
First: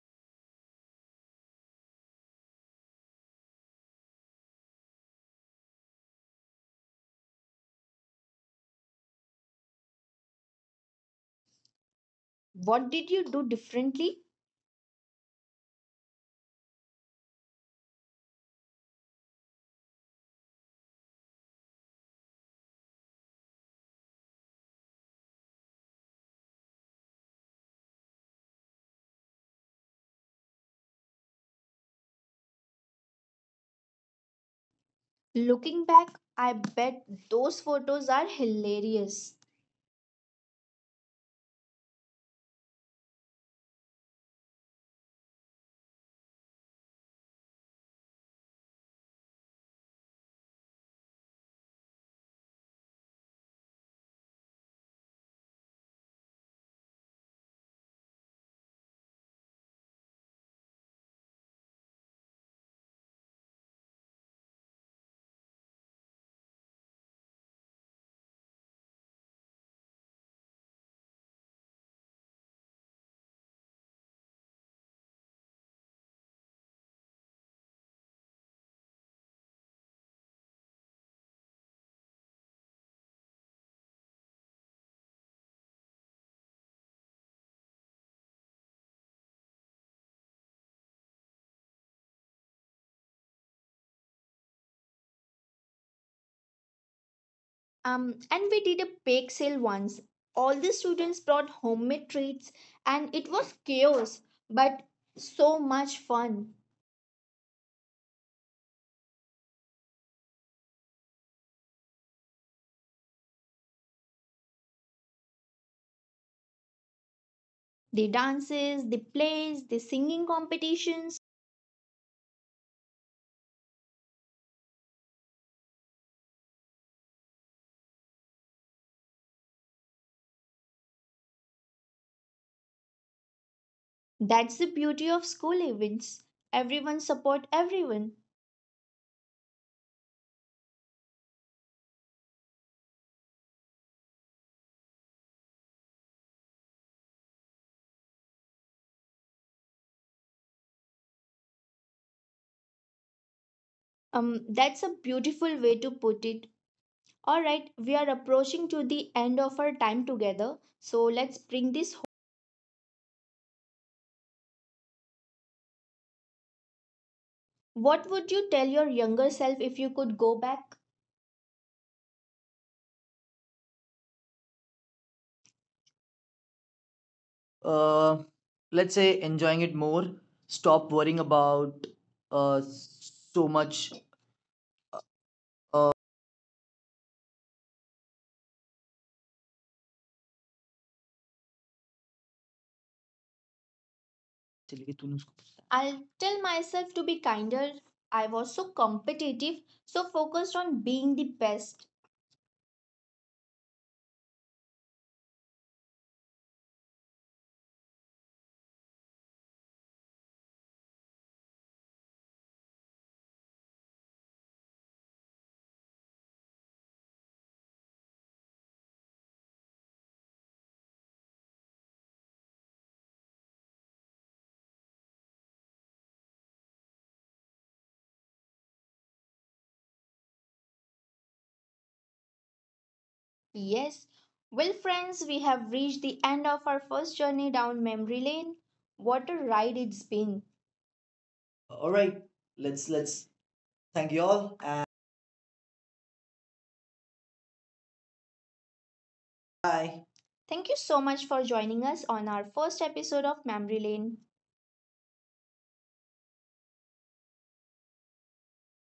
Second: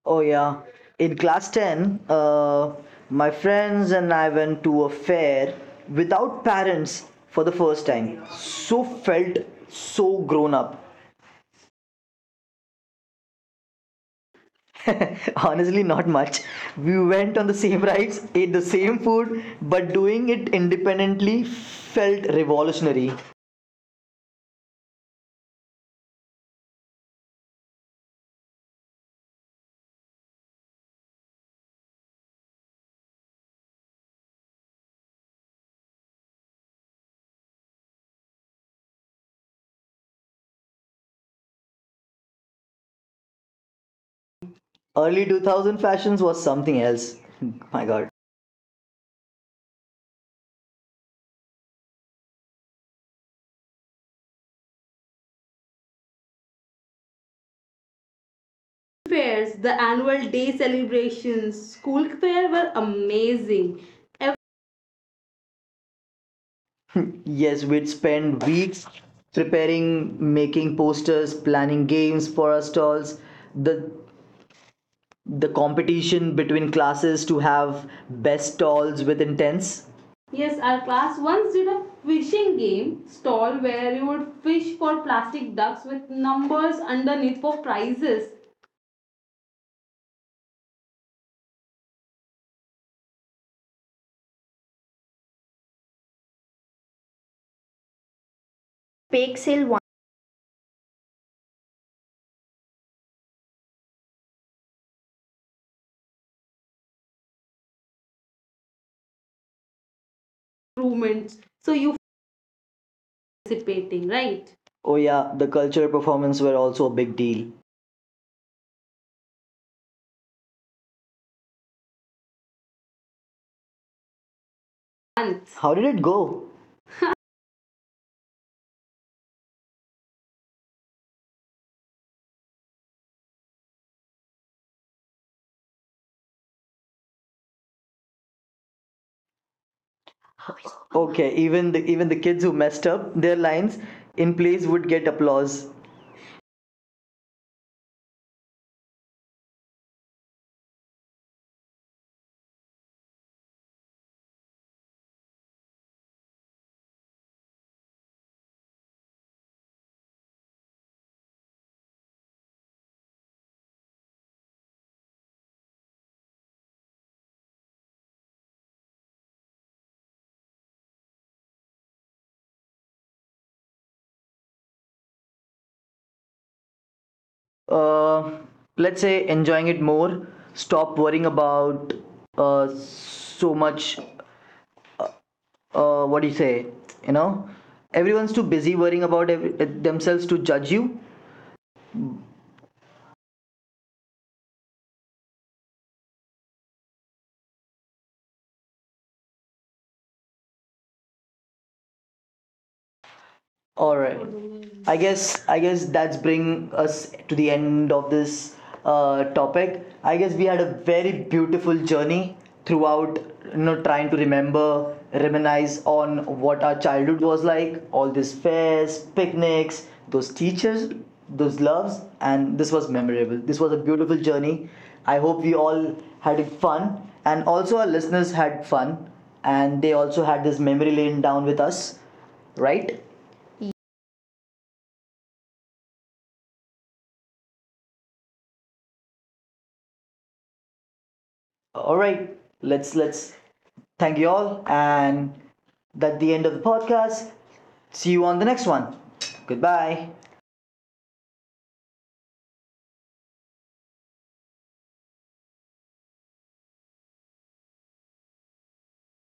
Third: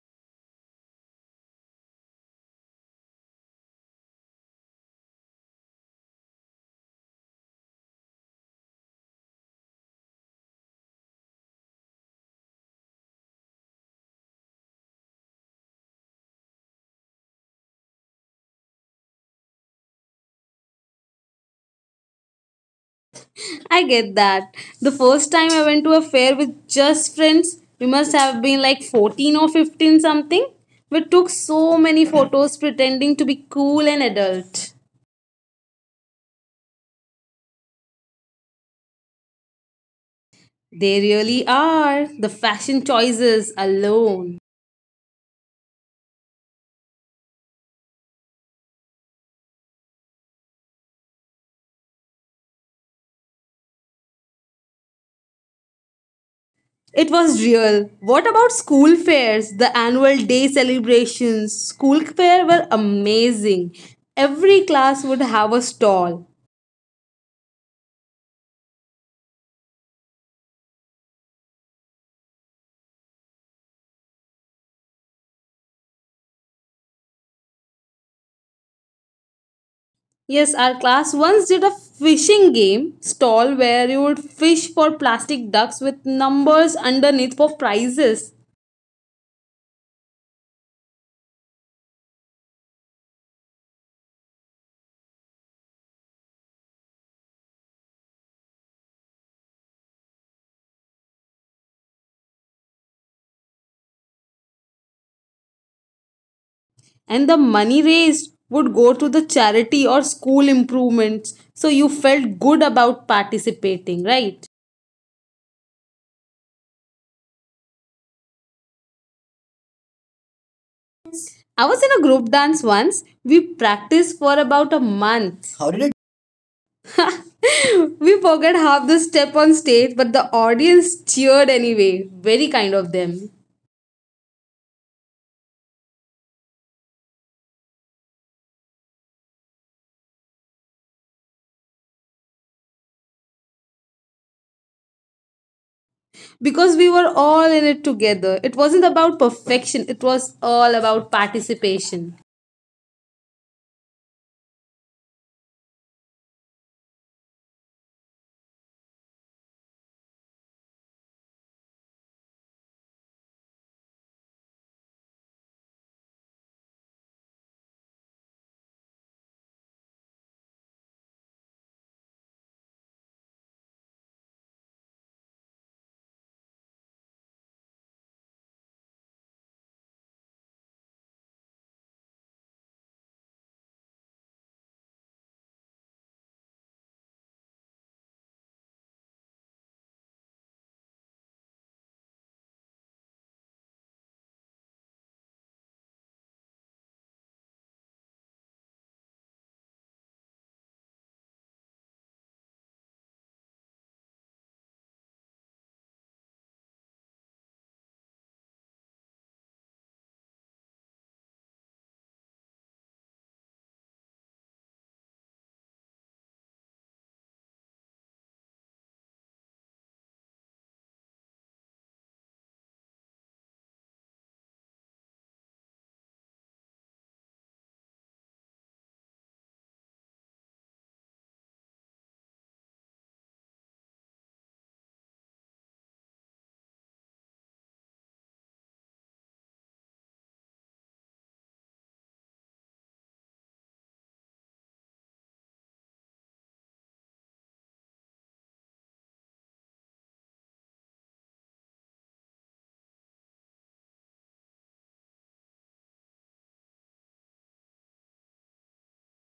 Oh yeah. In class 10, my friends and I went to a fair without parents for the first time. So felt so grown up. What did you do differently? Honestly, not much. We went on the same rides, ate the same food, but doing it independently felt revolutionary. I get that. The first time I went to a fair with just friends, we must have been like 14 or 15 something. We took so many photos pretending to be cool and adult. Looking back, I bet those photos are hilarious. They really are. The fashion choices alone. Early 2000 fashions was something else. My god. It was real. What about school fairs, Fairs, the the annual annual day day celebrations? celebrations, School school fair fair were were amazing. amazing. Every class would have a stall. Yes, we'd spend weeks preparing, making posters, planning games for our stalls. The the competition between classes to have best stalls with intense. Yes, Yes, our our class class once once did did a a fishing fishing game game stall stall where where you you would would fish fish for for plastic plastic ducks ducks with with numbers numbers underneath underneath for for prizes. prizes. And we did a bake sale Bake once. sale one. All the students brought homemade treats, and it was chaos, but so much fun. And the money raised would go to the charity or school improvements. Improvements. So So you you felt good about participating, participating, right? right? Oh yeah, the cultural performance were also a big deal. The dances, the plays, the singing competitions. I was in a group dance once. We practiced for about a month. Once. How How did did it go? it? We forgot half the step on stage, but the audience cheered anyway. Very kind of them. That's the beauty of school events. Everyone support everyone. Okay, even the kids who messed up their lines in plays would get applause. Because we were all in it together. It wasn't about perfection, it was all about participation. That's a beautiful way to put it. All right, we are approaching to the end of our time together, so let's bring this home. What would you tell your younger self if you could go back? uh, Uh, let's let's say say enjoying enjoying it it more, more. Stop stop worrying worrying about about uh, so so much. much. What do you say? You know, Everyone's too busy worrying about themselves to judge you. I'll tell myself to be kinder. I was so competitive, so focused on being the best. All right. I guess that's bring us to the end of this topic. I guess we had a very beautiful journey throughout, trying to remember, reminisce on what our childhood was like. All these fairs, picnics, those teachers, those loves, and this was memorable. This was a beautiful journey. I hope we all had fun, and also our listeners had fun, and they also had this memory lane down with us, right? Yes. Well, friends, we have reached the end of our first journey down memory lane. What a ride it's been. All All right, right, let's let's let's let's thank you thank you all, all, and and that's the end of the podcast. See you on the next one. bye. Goodbye. Thank you so much for joining us on our first episode of Memory Lane.